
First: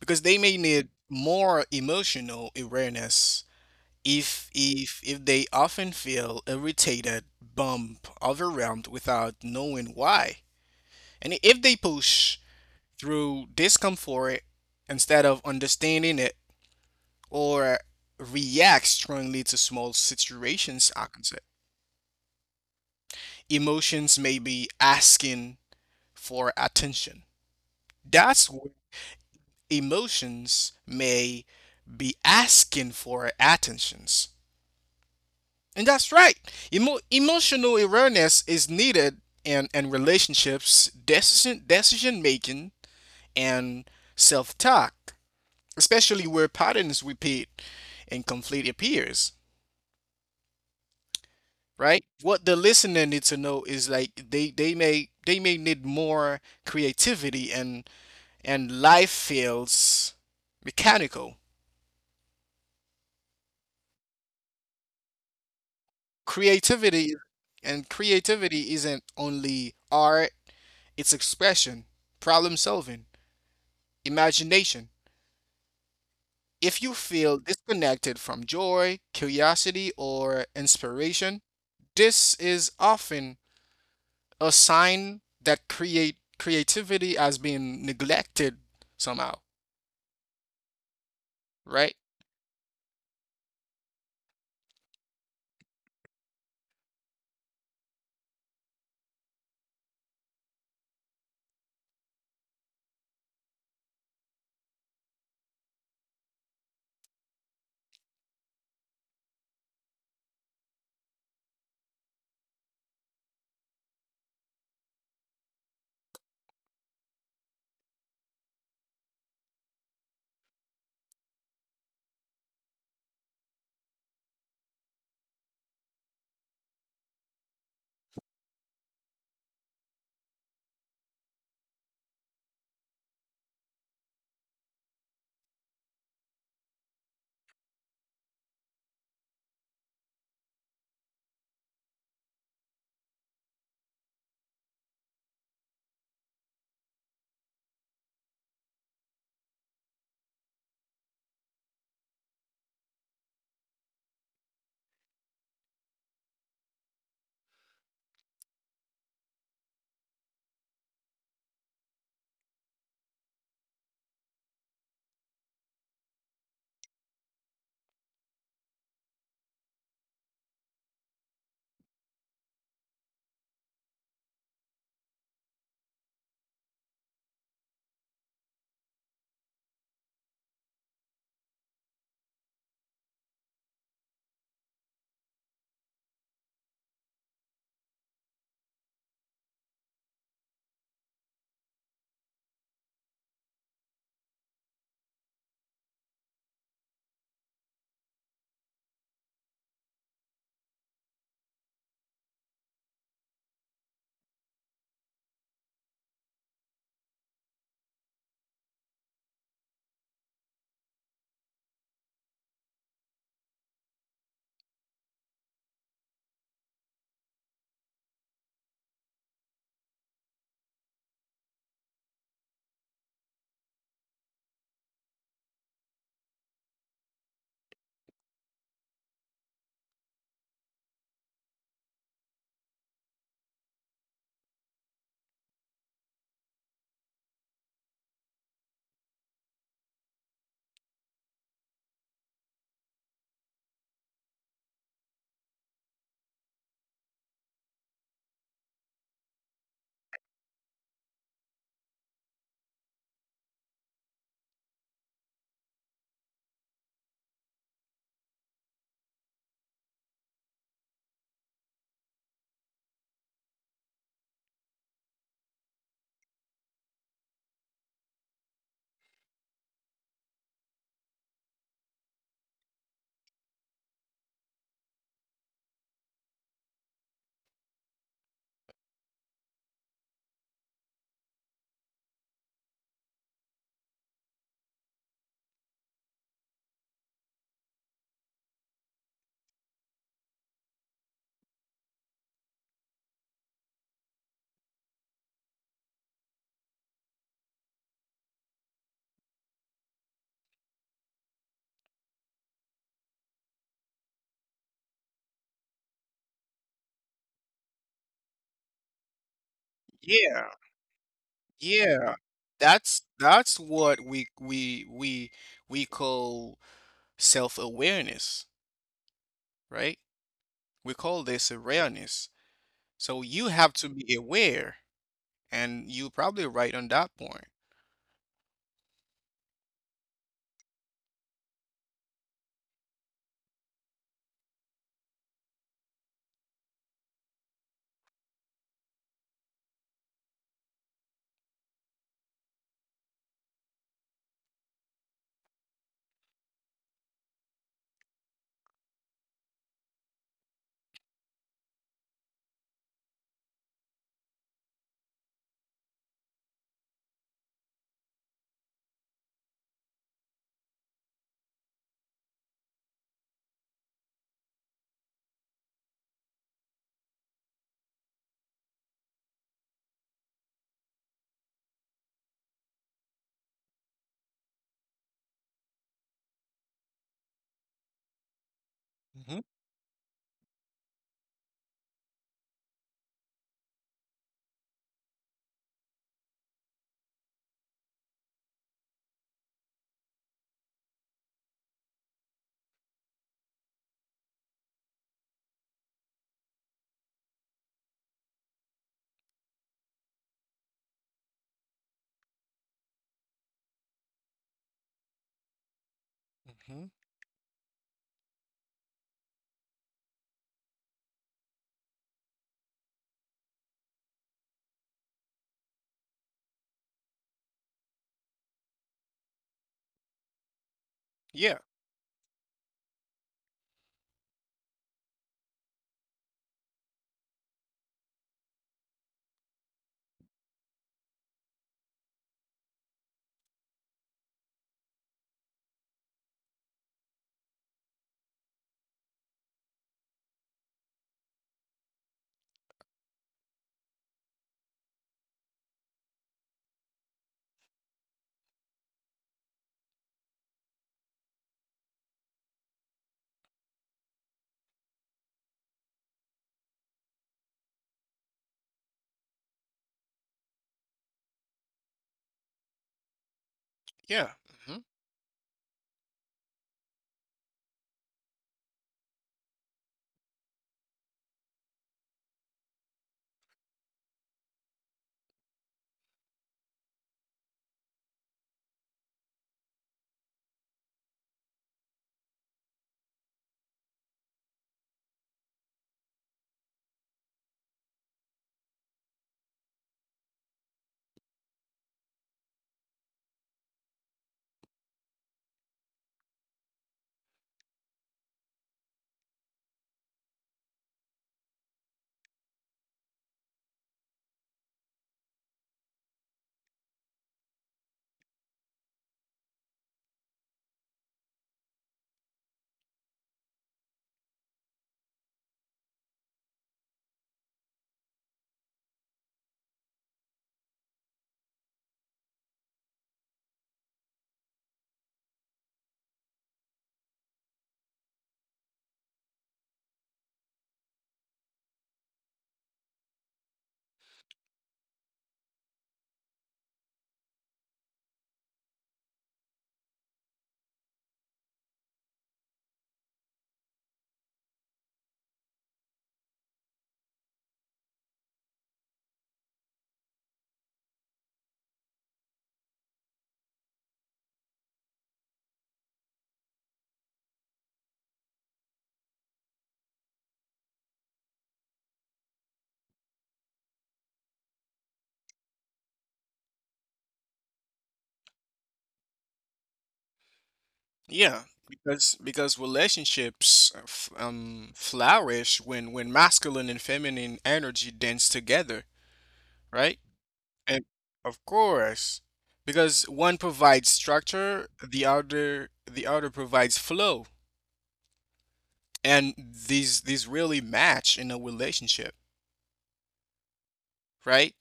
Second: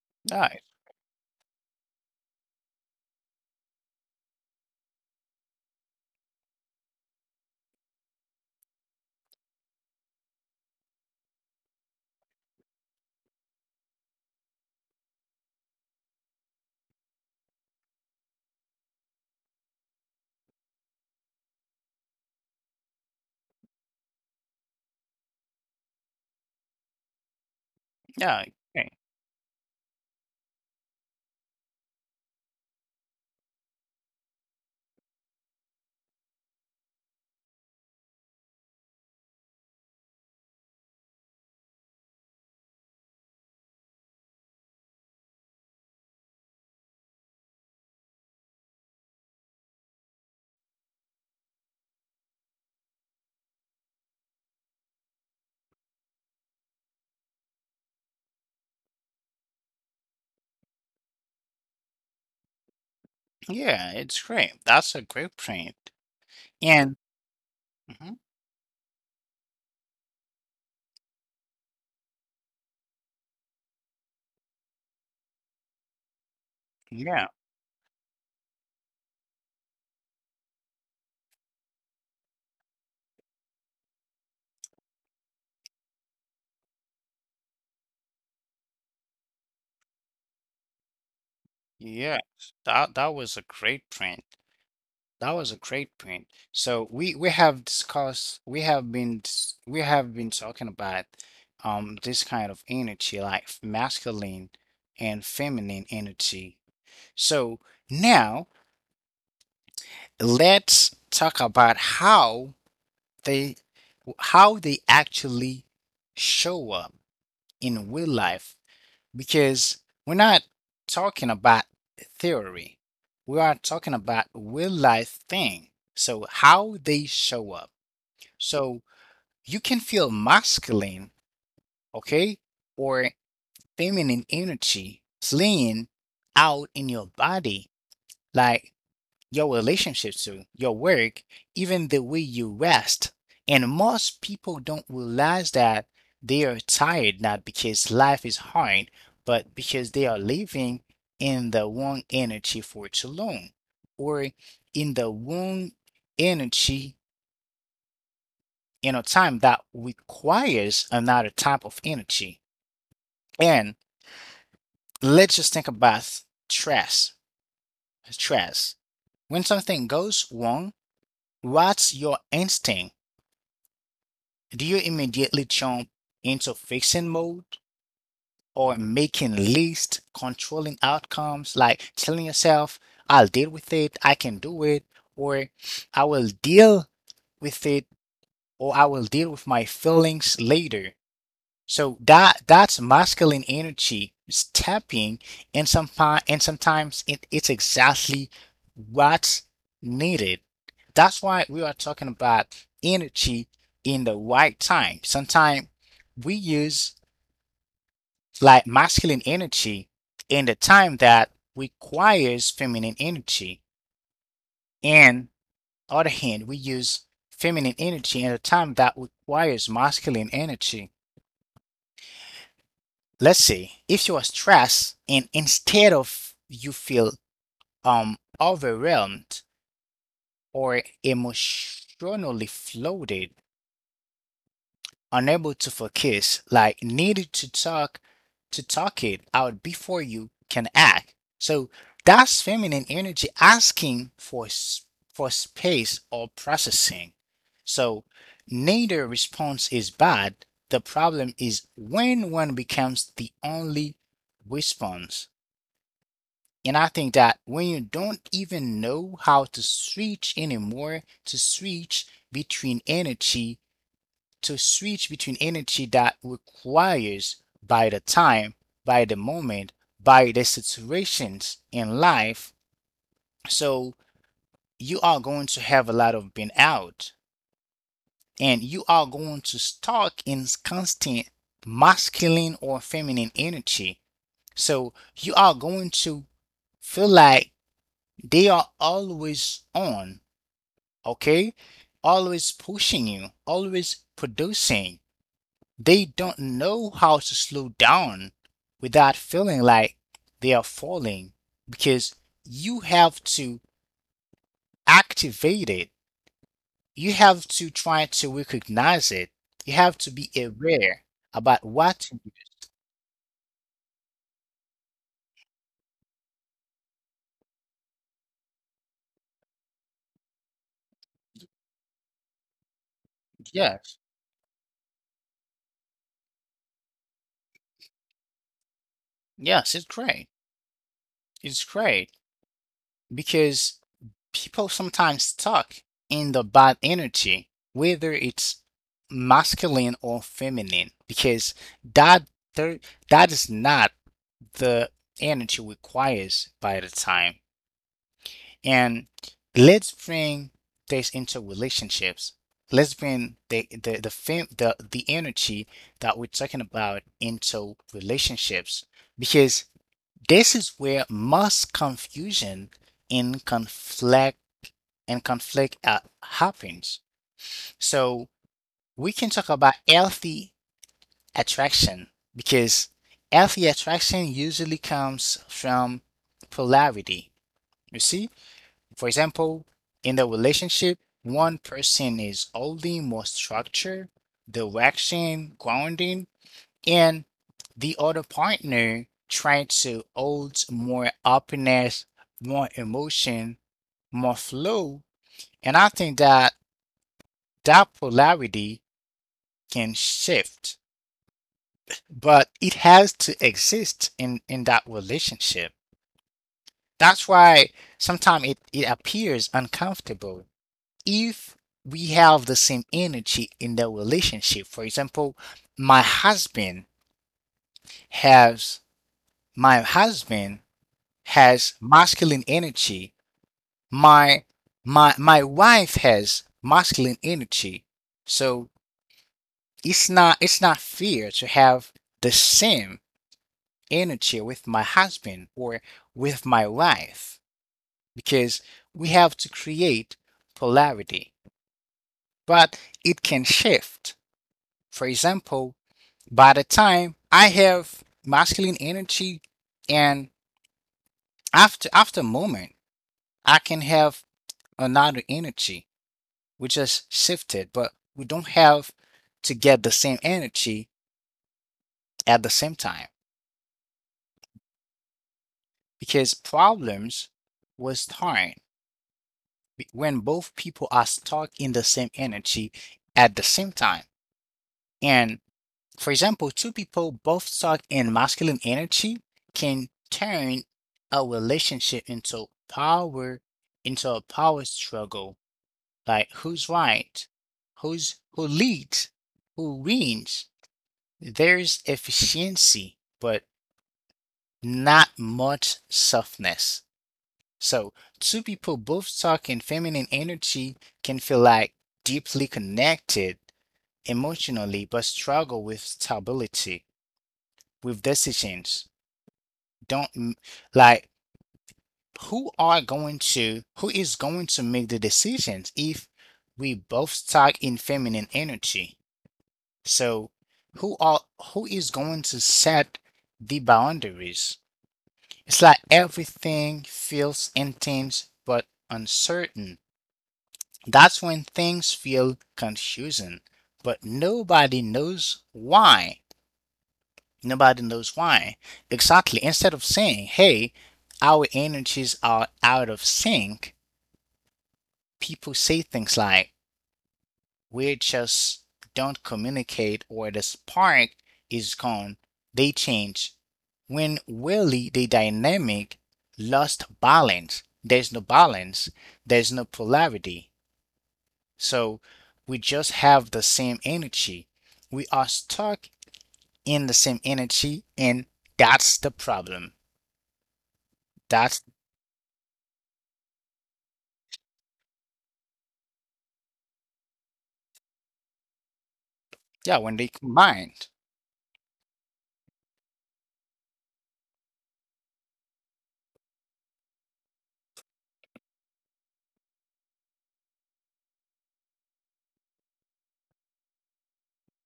B: Because they
A: Yeah,
B: may need more emotional awareness if they often feel irritated, bummed, overwhelmed without knowing why. And if they push through discomfort instead of understanding it or react strongly to small situations, I can say emotions may be asking for attention.
A: yeah,
B: That's where
A: okay.
B: emotions may be asking for attentions. And that's right. Emotional awareness is needed in relationships, decision making, and self talk, especially where patterns repeat and conflict appears, right? What the listener needs to know is like they may need more creativity, and life feels mechanical.
A: Yeah, it's great. That's a great print. And
B: Creativity
A: Mhm.
B: Creativity isn't only art, it's expression, problem solving, imagination. If you
A: Yeah,
B: feel disconnected from joy, curiosity, or inspiration, this is often a sign that create creativity as being neglected somehow, right?
A: yes, that that was a great print. That was a great point. So we have discussed, we have been we have been talking about this kind of energy, like masculine and feminine energy. So now let's talk about they how they actually show up in real life, because we're not talking about theory. We are talking about real life thing. So how they show up. So you can feel masculine, okay, or feminine energy playing out in your body, like your relationship to your work, even the way you rest. And most people don't realize that they are tired, not because life is hard, but because they are living in the wrong energy for too long, or in the wrong energy, time that requires another type of energy. And let's just think about stress. Stress. When something goes wrong, what's your instinct? Do you immediately jump into fixing mode or making lists, controlling outcomes, like telling yourself, I'll deal with it, I can do it, or I will deal with it, or I will deal with my feelings later? So that's masculine energy stepping, and some and sometimes it's exactly what's needed. That's why we are talking about energy in the right time. Sometimes we use like masculine energy in the time that requires feminine energy. And other hand, we use feminine energy in the time that requires masculine energy. Let's say if you are stressed and instead of you feel overwhelmed or emotionally floated, unable to focus, like needed to talk it out before you can act. So that's feminine energy asking for for space or processing. So neither response is bad. The problem is when one becomes the only response. And I think that when you don't even know how to switch anymore, to switch between energy, to switch between energy that requires by the time, by the moment, by the situations in life, so you are going to have a lot of being out, and you are going to stuck in constant masculine or feminine energy. So you are going to feel like they are always on, okay? Always pushing you, always producing. They don't know how to slow down without feeling like they are falling, because you have to activate it. You have to try to recognize it. You have to be
B: Yeah,
A: aware about what to
B: yeah.
A: do.
B: That's what we call self-awareness, right? We call this awareness. So you have to
A: Yes,
B: be aware, and you're probably right on that point.
A: yes, it's great. It's great. Because people sometimes stuck in the bad energy, whether it's masculine or feminine, because that there, that is not the energy requires by the time. And let's bring this into relationships. Let's bring the fem, the energy that we're talking about into relationships, because this is where most confusion and conflict happens. So we can talk about healthy attraction, because healthy attraction usually comes from polarity. You see, for
B: hmm
A: example, in the relationship, one person is holding more structure, direction, grounding, and the other partner trying to hold more openness, more emotion, more flow. And I think that that polarity can shift, but it has to exist in that relationship.
B: hmm
A: That's why sometimes it appears uncomfortable if we have the same energy in the relationship. For example, my husband has my husband
B: Yeah,
A: has masculine energy. My my wife has masculine energy. So it's not fair to have the same energy with my husband or with my wife, because we have to create polarity, but it can shift. For example, by the time I have masculine energy, and after a moment I can have another energy which is shifted, but we don't have to get the same energy at the same time,
B: yeah, hmm
A: because problems will start when both people are stuck in the same energy at the same time. And for example, two people both stuck in masculine energy can turn a relationship into a power struggle, like who's right, who leads, who wins. There's efficiency, but not much softness. So, two people both talking feminine energy can feel like deeply connected emotionally, but struggle with stability, with decisions. Don't m- like who is going to make the decisions if we both talk in feminine energy? So, who are who is going to set the boundaries? It's like everything feels intense but uncertain. That's when things feel confusing, but nobody knows why. Nobody knows why. Exactly. Instead of saying, hey, our energies are out of sync, people say things like, we just don't communicate, or the spark is gone. They change. When really the dynamic lost balance, there's no polarity. So we just have the same energy. We are stuck in the same energy, and that's the problem.
B: yeah.
A: That's,
B: Because relationships f flourish when masculine and feminine energy dance together,
A: yeah, when
B: right?
A: they combined.
B: And of course, because one provides structure, the other provides flow. And these really match in a relationship, right.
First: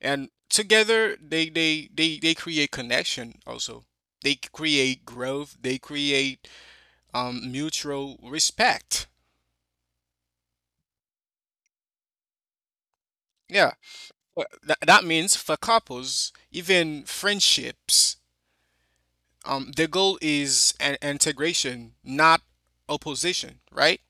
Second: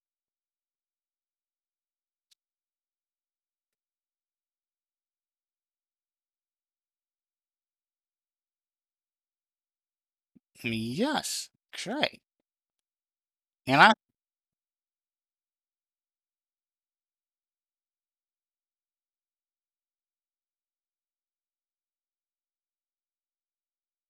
B: And together they create connection. Also they create growth, they create mutual respect.
A: Yes, great.
B: yeah
A: And I,
B: Well, that means for couples, even friendships, the goal is an integration, not opposition, right.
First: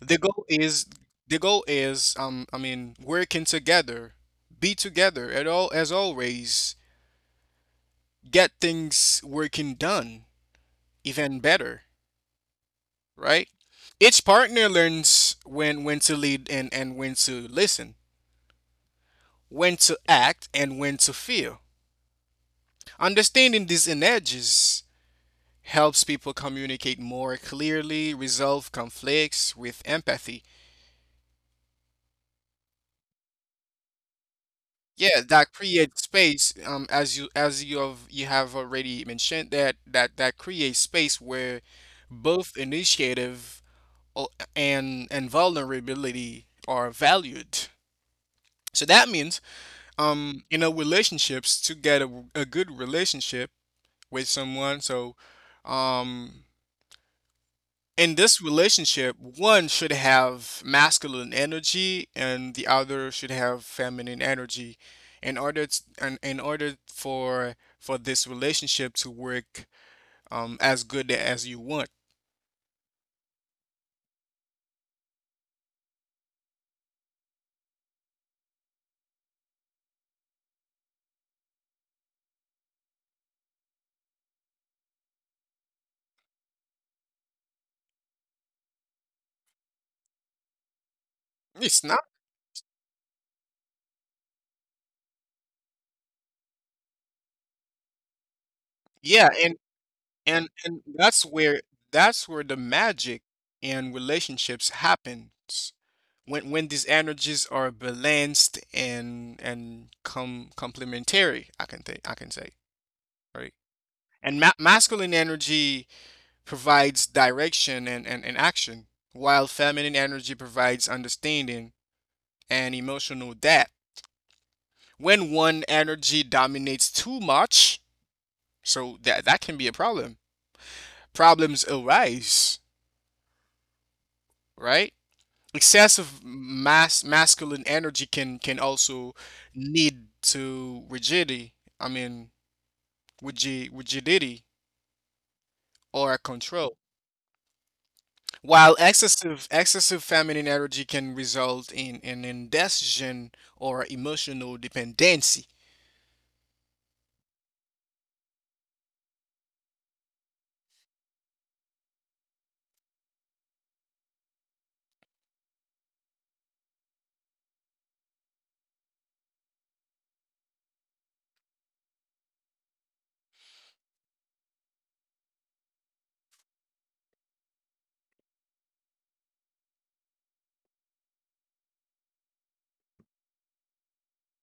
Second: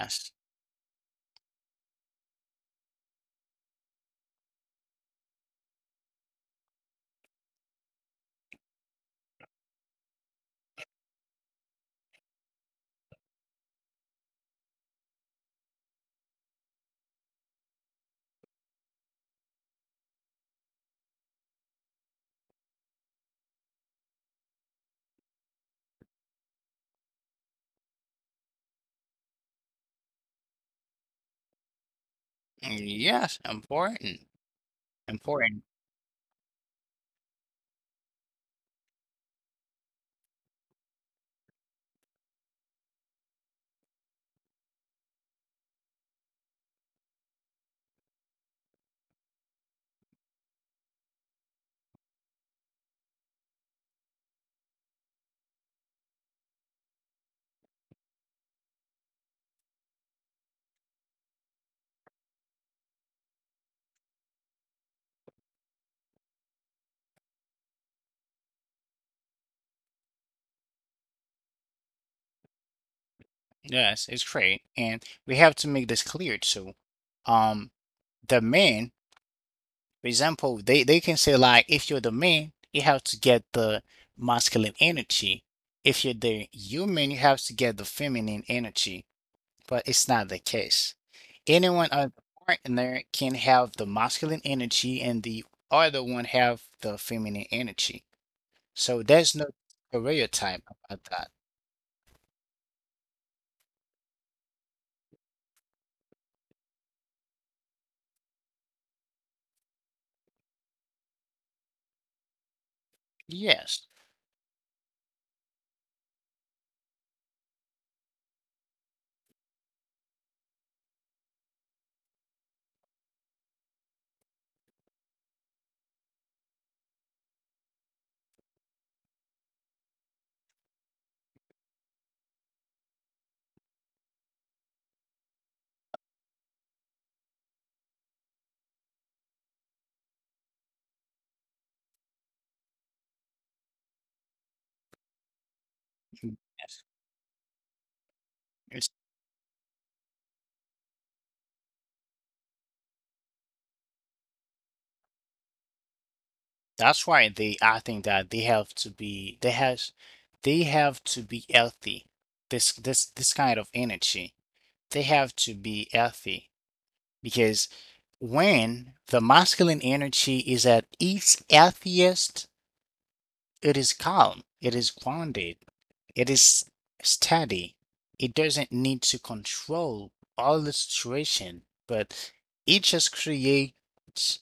B: The goal is I mean working together, be together at all as always, get things working done even better, right? Each partner learns when to lead and when to listen, when to act and when to feel. Understanding these energies helps people communicate more clearly, resolve conflicts with empathy.
A: yes, important,
B: Yeah, that
A: important.
B: creates space. As you have You have already mentioned that creates space where both initiative and vulnerability are valued. So that means, relationships to get a good relationship with someone. Um, in this relationship, one should have masculine energy and the other should have feminine energy. In order for this relationship to work as good as you want.
A: Yes, it's great. And we have to make this clear too. Um, the man, for example, they can say like if you're the man, you have to get the masculine energy. If you're the human, you have to get the feminine energy. But it's not the case.
B: It's
A: Anyone
B: not.
A: other partner can have the masculine energy and the other one have the feminine energy. So
B: Yeah,
A: there's no
B: and And
A: stereotype
B: and
A: about
B: that's
A: that.
B: where the magic in relationships happens. When these energies are balanced and complementary, I can say, right?
A: Yes.
B: And ma masculine energy provides direction and action, while feminine energy provides understanding and emotional depth. When one energy dominates too much, so that that can be a problem. Problems arise, right? Excessive mass masculine energy can also lead to rigidity. I mean, rigidity or control. While
A: Yes.
B: excessive feminine energy can result in an indecision or emotional dependency.
A: That's why they, I think that they have to be, they has, they have to be healthy. This kind of energy, they have to be healthy, because when the masculine energy is at its healthiest, it is calm, it is grounded, it is steady. It doesn't need to control all the situation, but it just creates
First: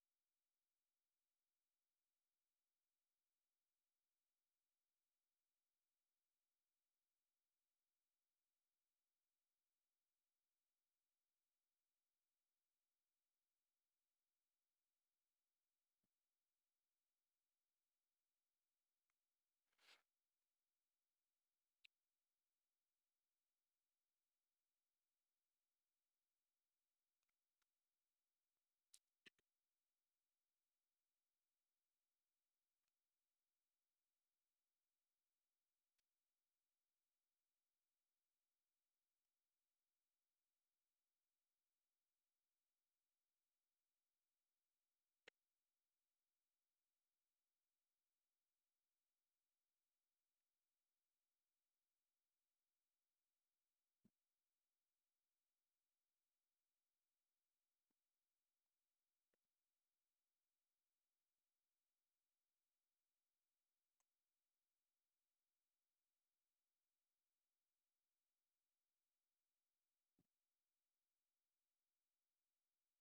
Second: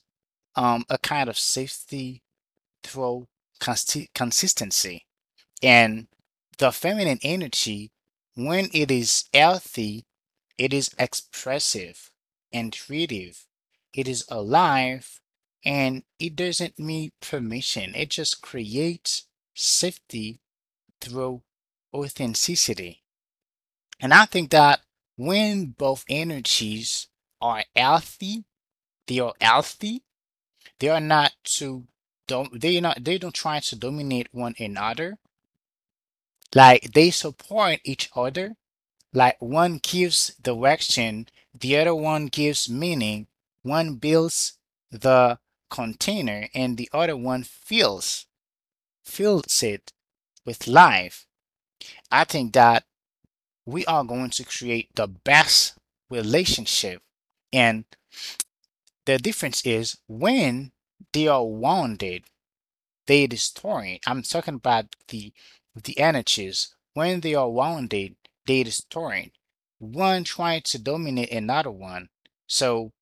A: a kind of safety through consistency. And the feminine energy, when it is healthy, it is expressive, intuitive, it is alive, and it doesn't need permission, it just creates safety through authenticity. And I think that when both energies are healthy, they are healthy, they are not to don't they not they don't try to dominate one another. Like they support each other. Like one gives direction, the other one gives meaning. One builds the container and the other one fills it with life. I think that we are going to create the best relationship. And the difference is when they are wounded, they destroy. I'm talking about the energies. When they are wounded, they destroy. One trying to dominate another one. So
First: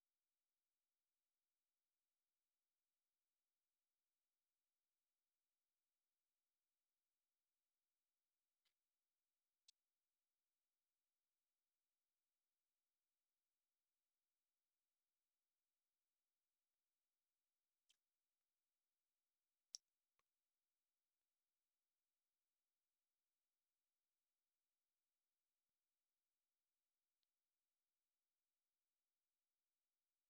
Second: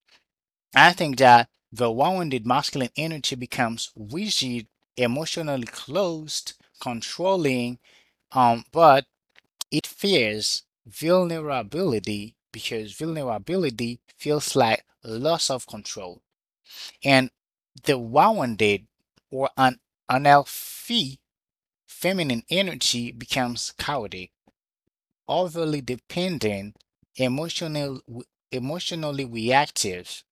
A: I think that the wounded masculine energy becomes rigid, emotionally closed, controlling, but it fears vulnerability because vulnerability feels like loss of control. And the wounded or an unhealthy feminine energy becomes chaotic, overly dependent, emotional, emotionally reactive,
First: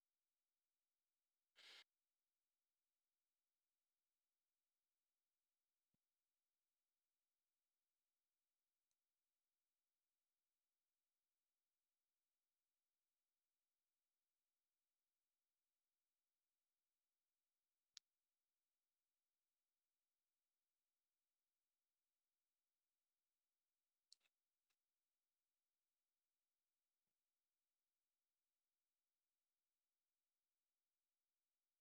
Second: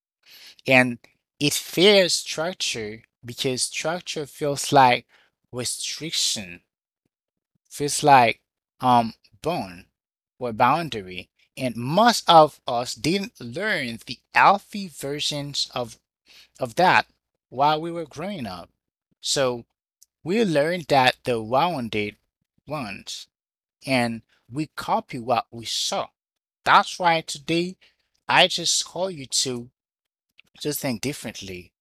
A: and it fears structure because structure feels like restriction, feels like um bone or boundary. And most of us didn't learn the healthy versions of that while we were growing up. So we learned that the rounded ones, and we copy what we saw. That's why today I just call you to just think differently,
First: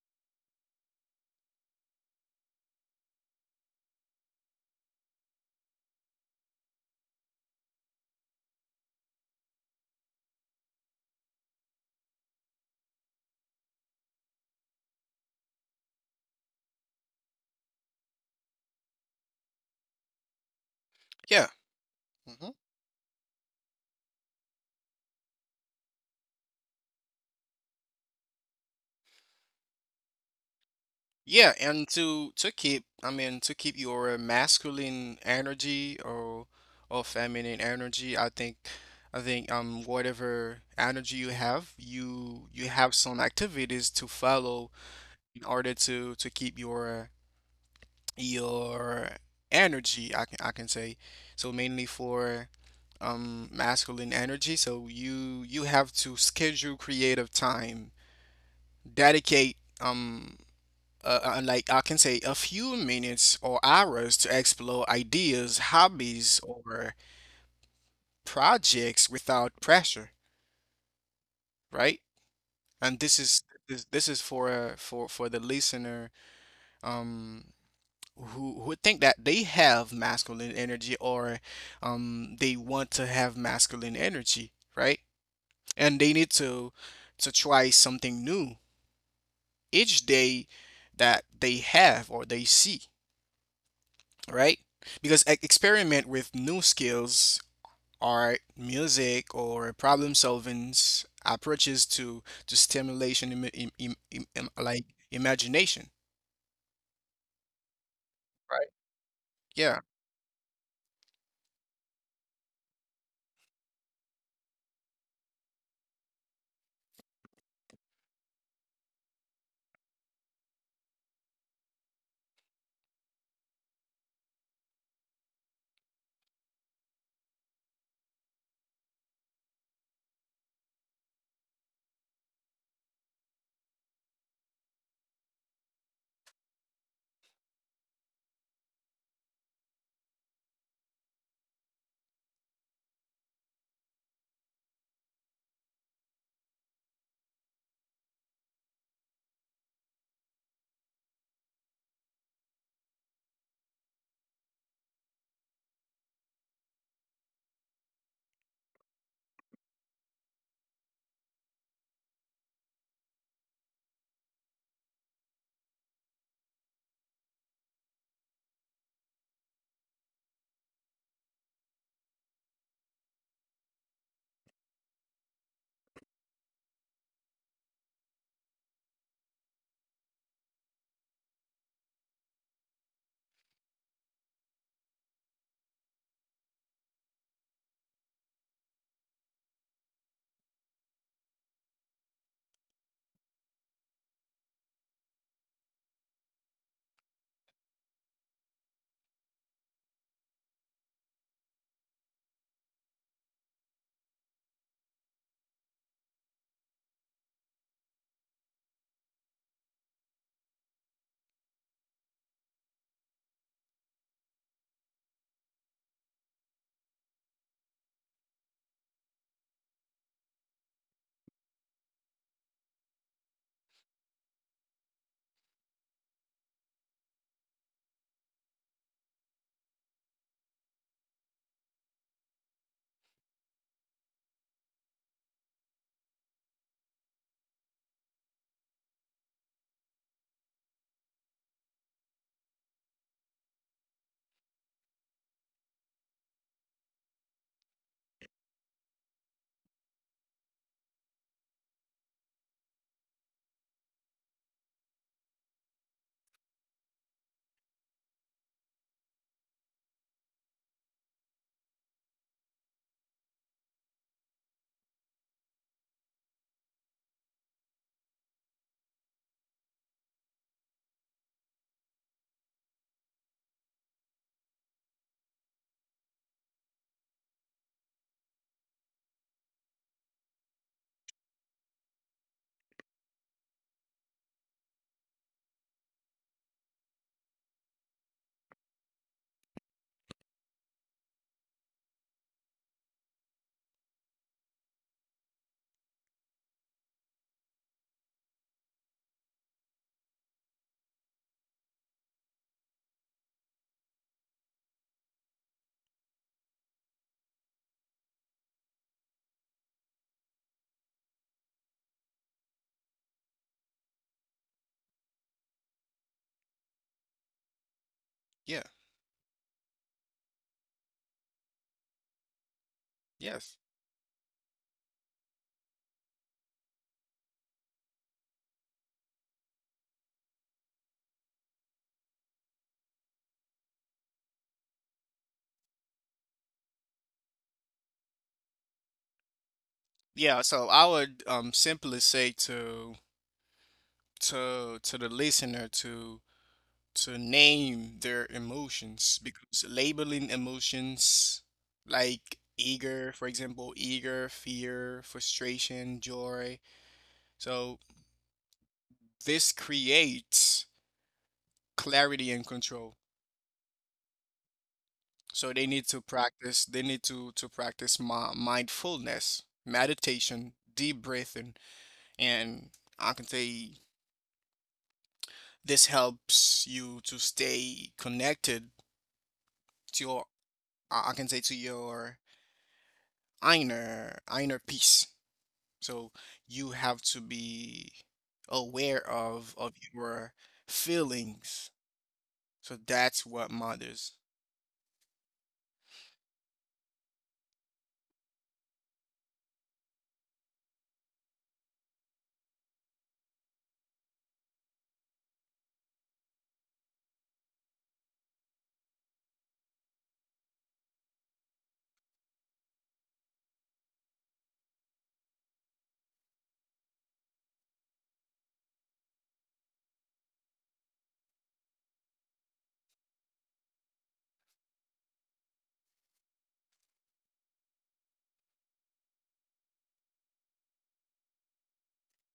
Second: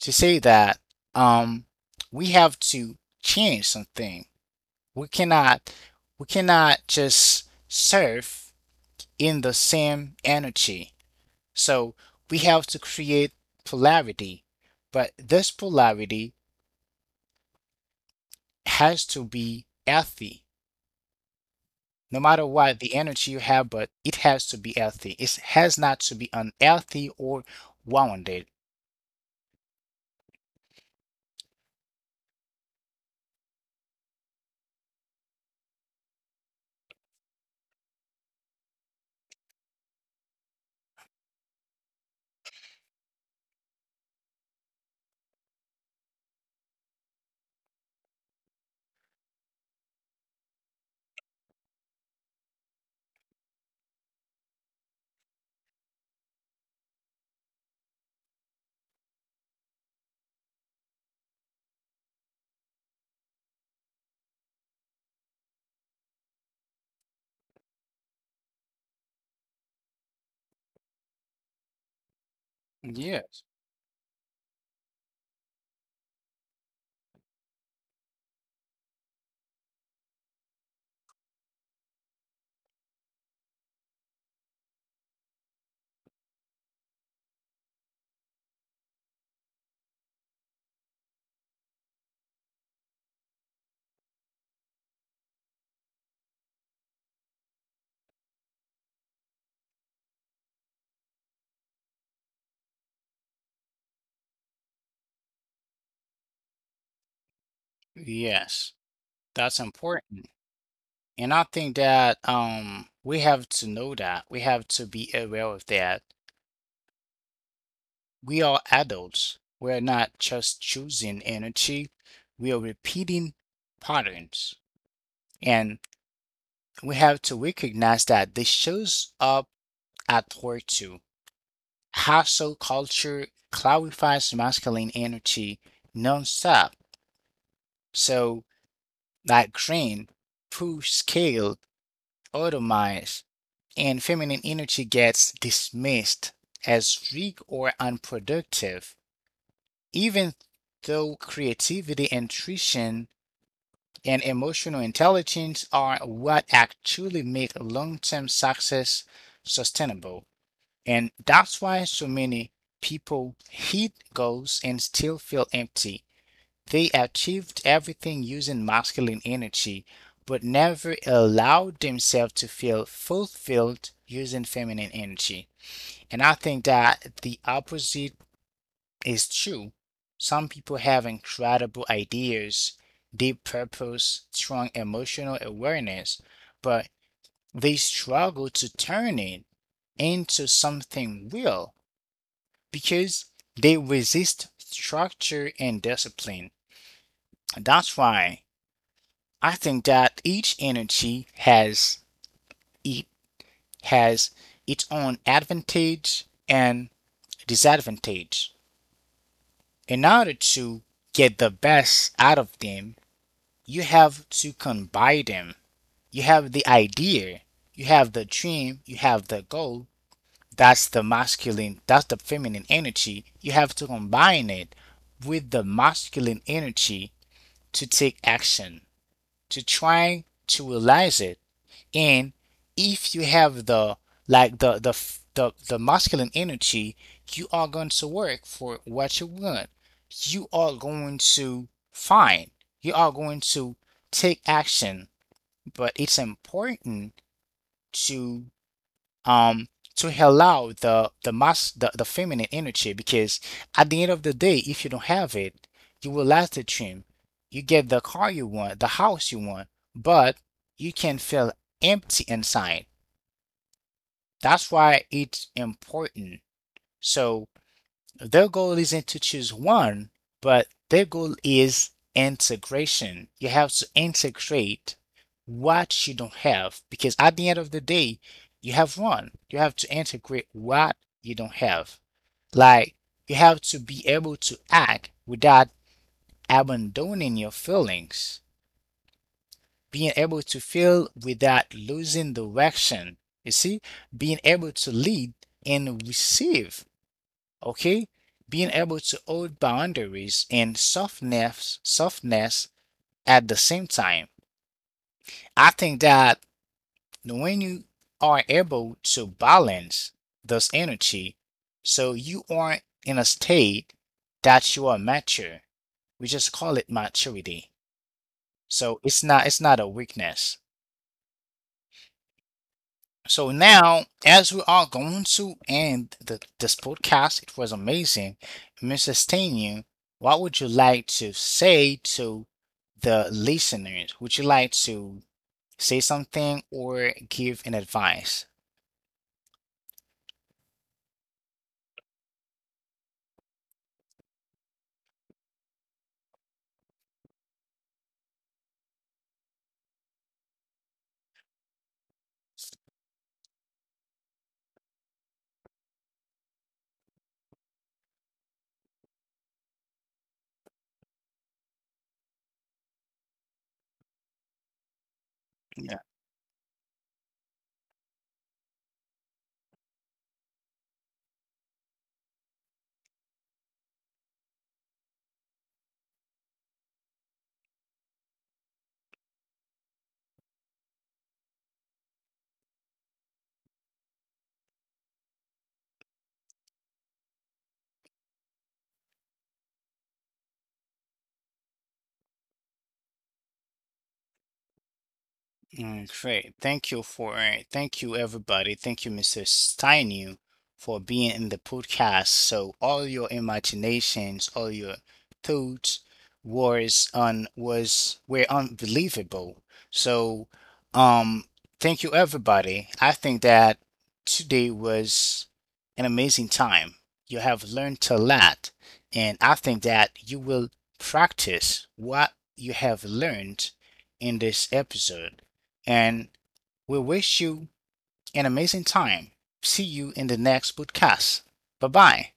A: to say that um we have to change something. We cannot we cannot just surf in the same energy. So we have to create polarity, but this polarity has to be healthy.
B: Yeah.
A: No matter
B: Mhm.
A: what the energy you have, but it has to be healthy. It has not to be unhealthy or wounded.
B: Yeah, and to keep, I mean, to keep your masculine energy or feminine energy, I think whatever energy you have, you have some activities to follow in order to keep your your energy, I can say. So mainly for masculine energy, so you have to schedule creative time, dedicate like I can say a few minutes or hours to explore ideas, hobbies, or projects without pressure, right? And this
A: Yeah,
B: is this is for for the listener um who think that they have masculine energy or they want to have masculine energy, right? And they need to try something new each day that they have or they see. Right? Because experiment with new skills, art, music, or problem solving approaches to stimulation, like imagination. Right.
A: yes, that's
B: Yeah,
A: important. And I think that we have to know that. We have to be aware of that. We are adults. We're not just choosing energy. We are repeating patterns. And we have to recognize that this shows up at work too. Hustle culture clarifies masculine energy nonstop. So, like green, push, scale, automize, and feminine energy gets dismissed as weak or unproductive, even though creativity, intuition, and emotional intelligence are what actually make long term success sustainable. And that's why so many people hit goals and still feel empty. They achieved everything using masculine energy, but never allowed themselves to feel fulfilled using feminine energy. And I think that the opposite is true. Some people have incredible ideas, deep purpose, strong emotional awareness, but they struggle to turn it into something real because they resist structure and discipline. That's why I think that each energy has it has its own advantage and disadvantage. In order to get the best out of them, you have to combine them. You have the idea, you have the dream, you have the goal. That's the masculine, that's the feminine energy. You have to combine it with the masculine energy to take action, to try to realize it. And if you have the like the the the masculine energy, you are going to work for what you want. You are going to find. You are going to take action. But it's important to um to allow the feminine energy, because at the end of the day, if you don't have it, you will lack the dream. You get the car you want, the house you want, but you can feel empty inside. That's why it's important. So their goal isn't to choose one, but their goal is integration. You have to integrate what you don't have, because at the end of the day, you have one. You have to integrate what you don't have. Like, you have to be able to act without abandoning your feelings, being able to feel without losing direction. You see, being able to lead and receive, okay? Being able to hold boundaries and softness, softness at the same time. I think that when you are able to balance this energy, so you are in a state that you are mature. We just call it maturity.
B: yeah,
A: So it's not a weakness. So
B: yes,
A: now, as we are going to end this podcast, it was amazing. Mr. Stanion, what would you like to say to the listeners? Would you like to say something or give an advice?
B: yeah. So I would simply say to the listener to name their emotions, because labeling emotions like eager, for example, eager, fear, frustration, joy. So this creates clarity and control. So they need to practice, they need to practice my mindfulness, meditation, deep breathing, and I can say this helps you to stay connected to your, I can say to your inner peace. So you have to be aware of your feelings. So that's what matters.
A: Mm, great. Thank you for thank you everybody. Thank you, Mr. Steinu, for being in the podcast. So all your imaginations, all your thoughts was were unbelievable. So um thank you everybody. I think that today was an amazing time. You have learned a lot, and I think that you will practice what you have learned in this episode, and we wish you an amazing time. See you in the next podcast. Bye bye.